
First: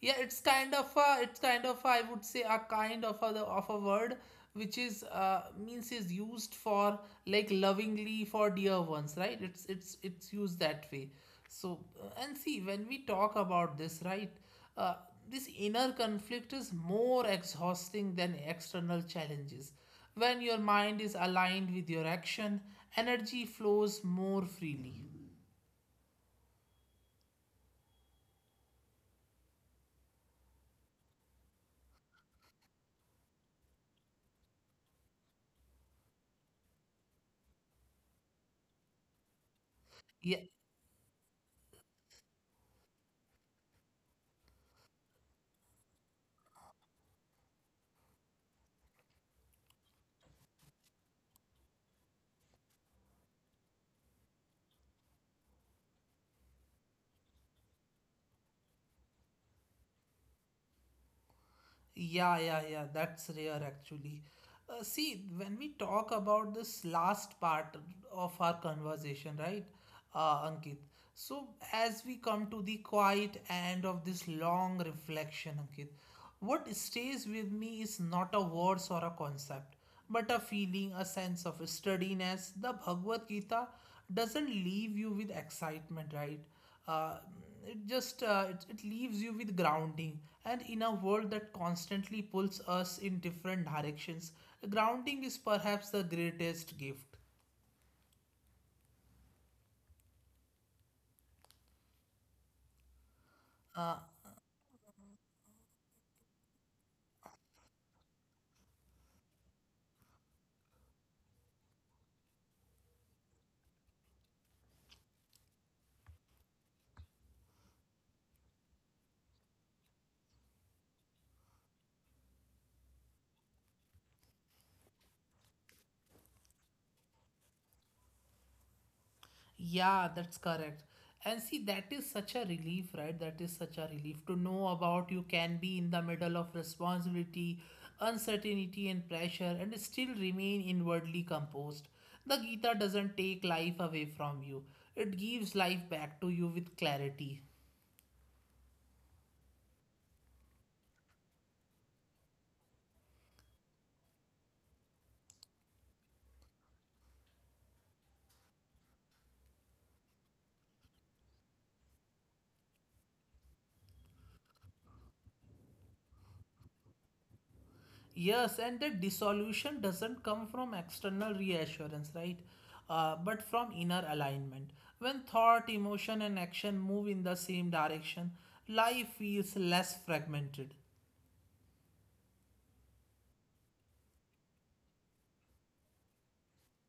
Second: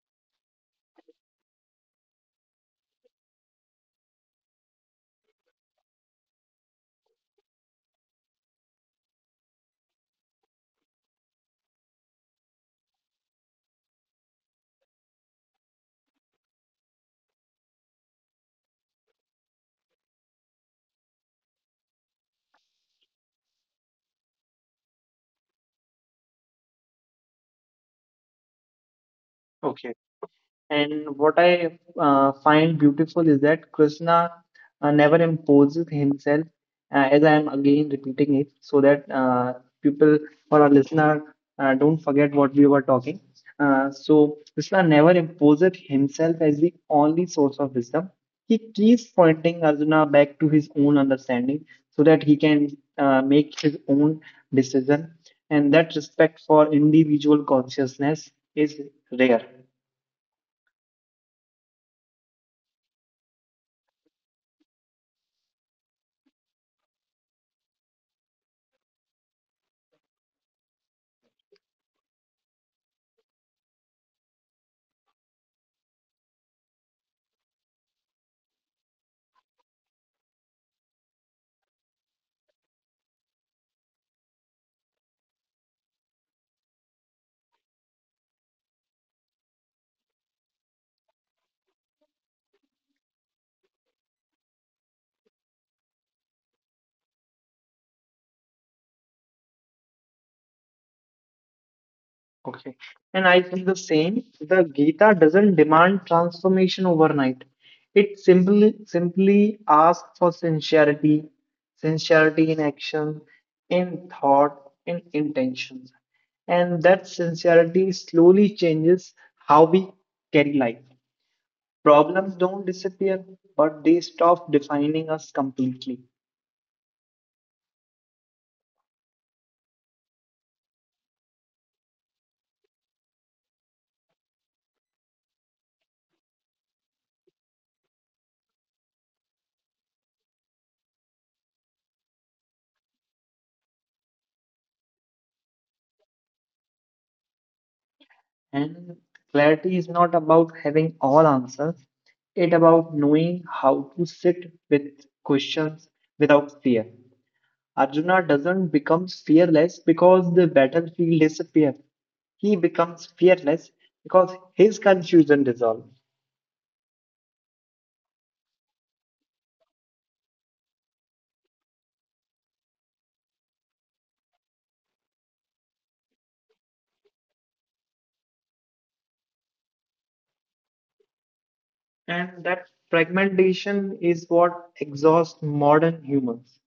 [SPEAKER 1] Yeah, it's kind of a, it's kind of a, I would say a kind of a word which is used for like lovingly for dear ones, right? It's used that way. So and see when we talk about this, right? Uh, this inner conflict is more exhausting than external challenges. When your mind is aligned with your action, energy flows more freely.
[SPEAKER 2] Okay. And what I find beautiful is that Krishna never imposes himself, as I am again repeating it, so that people
[SPEAKER 1] Yeah,
[SPEAKER 2] or our listener don't forget what we were talking. So, Krishna never imposes himself as the only source of wisdom. He keeps pointing Arjuna back to his own understanding so that he can make his own decision. And that respect for individual consciousness is rare.
[SPEAKER 1] Yeah, yeah, yeah, that's rare actually. See, when we talk about this last part of our conversation, right, Ankit? So, as we come to the quiet end of this long reflection, Ankit, what stays with me is not a words or a concept, but a feeling, a sense of steadiness. The Bhagavad Gita doesn't leave you with excitement, right? uh, it leaves you with grounding, and in a world that constantly pulls us in different directions, grounding is perhaps the greatest gift.
[SPEAKER 2] Okay. And I feel the same. The Gita doesn't demand transformation overnight. It simply asks for sincerity, sincerity in action, in thought, in intentions. And that sincerity slowly changes how we carry life. Problems don't disappear, but they stop defining us completely.
[SPEAKER 1] Yeah, that's correct. And see, that is such a relief, right? That is such a relief to know about. You can be in the middle of responsibility, uncertainty and pressure and still remain inwardly composed. The Gita doesn't take life away from you, it gives life back to you with clarity.
[SPEAKER 2] And clarity is not about having all answers. It about knowing how to sit with questions without fear. Arjuna doesn't become fearless because the battlefield disappears. He becomes fearless because his confusion dissolves.
[SPEAKER 1] Yes, and the dissolution doesn't come from external reassurance, right? But from inner alignment. When thought, emotion, and action move in the same direction, life feels less fragmented.
[SPEAKER 2] And that fragmentation is what exhausts modern humans.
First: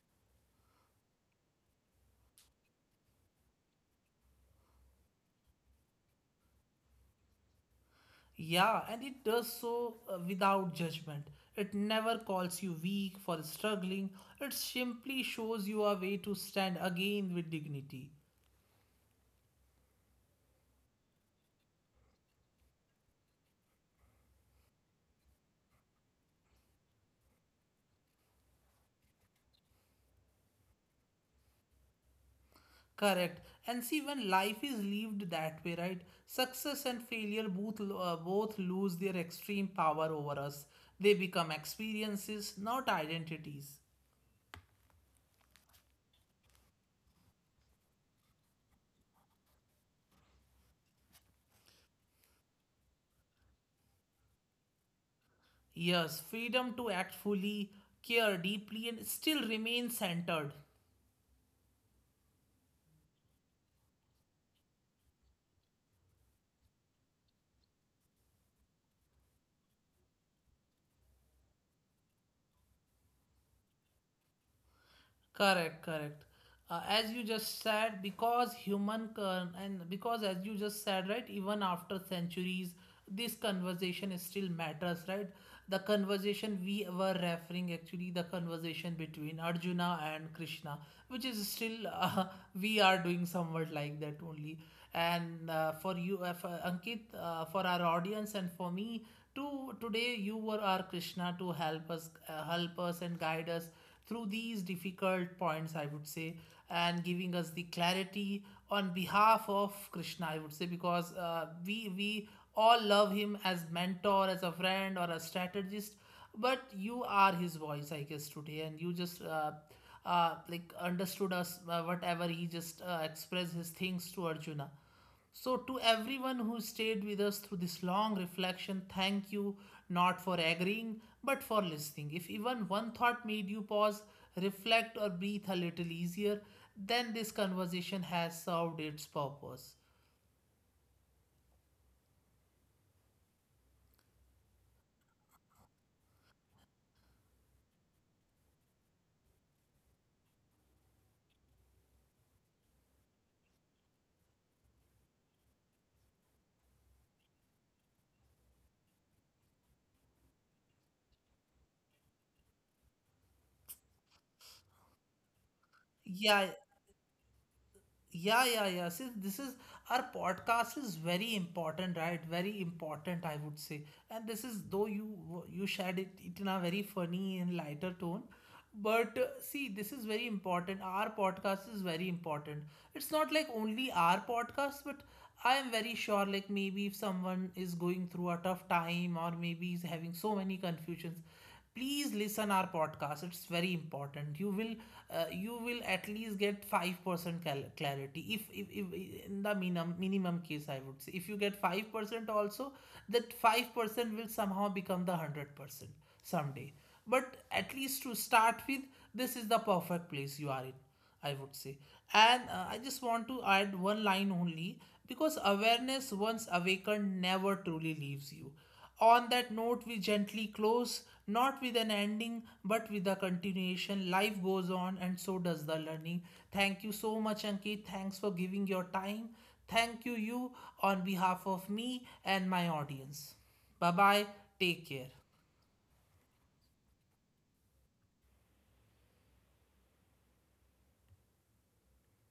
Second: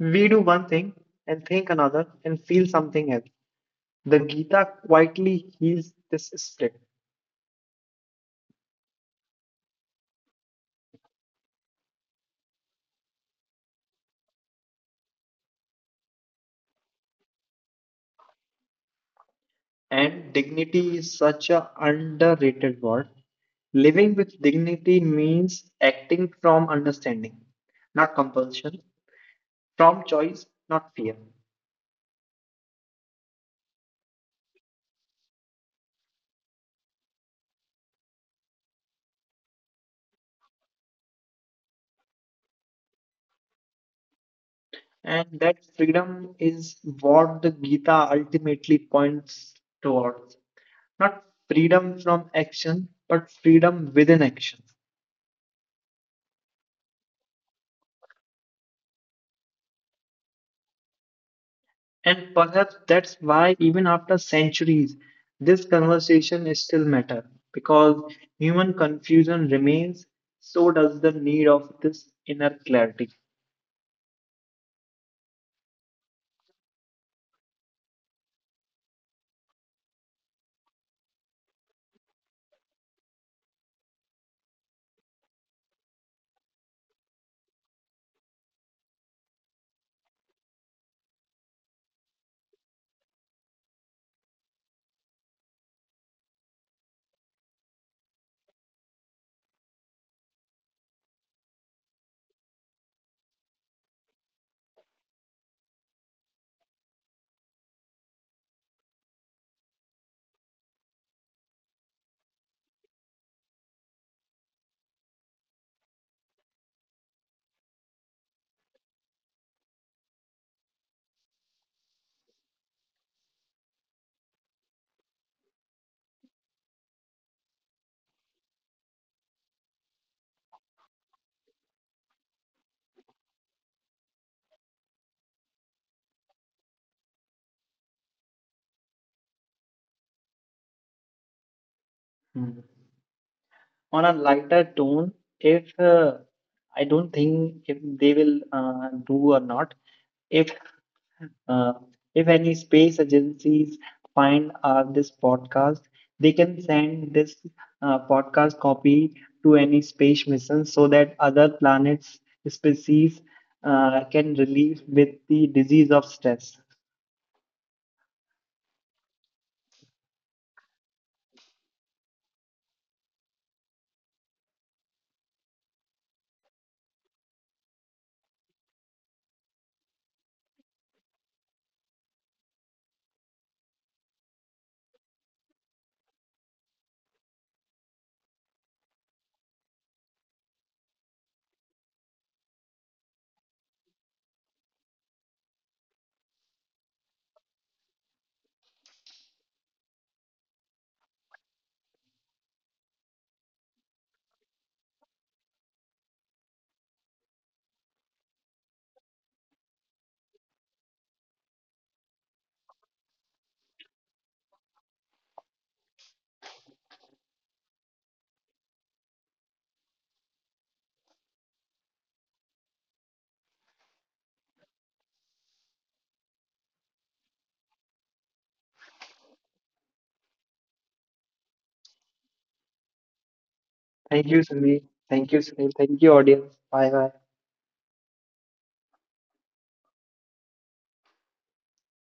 [SPEAKER 2] We do one thing and think another and feel something else. The Gita quietly heals this split.
[SPEAKER 1] Yeah, and it does so without judgment. It never calls you weak for struggling, it simply shows you a way to stand again with dignity.
[SPEAKER 2] And dignity is such a underrated word. Living with dignity means acting from understanding, not compulsion, from choice, not fear.
[SPEAKER 1] Correct. And see, when life is lived that way, right? Success and failure both lose their extreme power over us. They become experiences, not identities.
[SPEAKER 2] And that freedom is what the Gita ultimately points towards. Not freedom from action, but freedom within action.
[SPEAKER 1] Yes, freedom to act fully, care deeply, and still remain centered.
[SPEAKER 2] And perhaps that's why, even after centuries, this conversation is still matter because human confusion remains, so does the need of this inner clarity.
[SPEAKER 1] Correct, correct. As you just said, because human con- and Because as you just said, right, even after centuries, this conversation is still matters, right? The conversation we were referring actually the conversation between Arjuna and Krishna, which is still [laughs] we are doing somewhat like that only. And for you, for Ankit, for our audience and for me too, today you were our Krishna to help us and guide us through these difficult points, I would say, and giving us the clarity on behalf of Krishna, I would say, because we all love him as mentor, as a friend, or a strategist. But you are his voice, I guess, today, and you just like understood us whatever he just expressed his things to Arjuna. So, to everyone who stayed with us through this long reflection, thank you, not for agreeing but for listening. If even one thought made you pause, reflect, or breathe a little easier, then this conversation has served its purpose.
[SPEAKER 2] Hmm. On a lighter tone, if I don't think if they will do or not, if uh, if any space agencies find this podcast, they can send this podcast copy to any space mission so that other planets species can relieve with the disease of
[SPEAKER 1] Yeah,
[SPEAKER 2] stress.
[SPEAKER 1] yeah. See, this is, our podcast is very important, right? Very important, I would say. And this is, though you shared it, it in a very funny and lighter tone, but see, this is very important. Our podcast is very important. It's not like only our podcast, but I am very sure, like maybe if someone is going through a tough time or maybe is having so many confusions, please listen our podcast. It's very important. You will at least get 5% clarity. If in the minimum case, I would say, if you get 5% also, that 5% will somehow become the 100% someday. But at least to start with, this is the perfect place you are in, I would say. And I just want to add one line only, because awareness once awakened never truly leaves you. On that note, we gently close, not with an ending but with a continuation. Life goes on, and so does the learning. Thank you so much, Ankit. Thanks for giving your time. Thank you, on behalf of me and my audience. Bye
[SPEAKER 2] Thank
[SPEAKER 1] bye.
[SPEAKER 2] you, Sunil.
[SPEAKER 1] Take care.
[SPEAKER 2] Thank you, Sunil. Thank you, audience. Bye bye.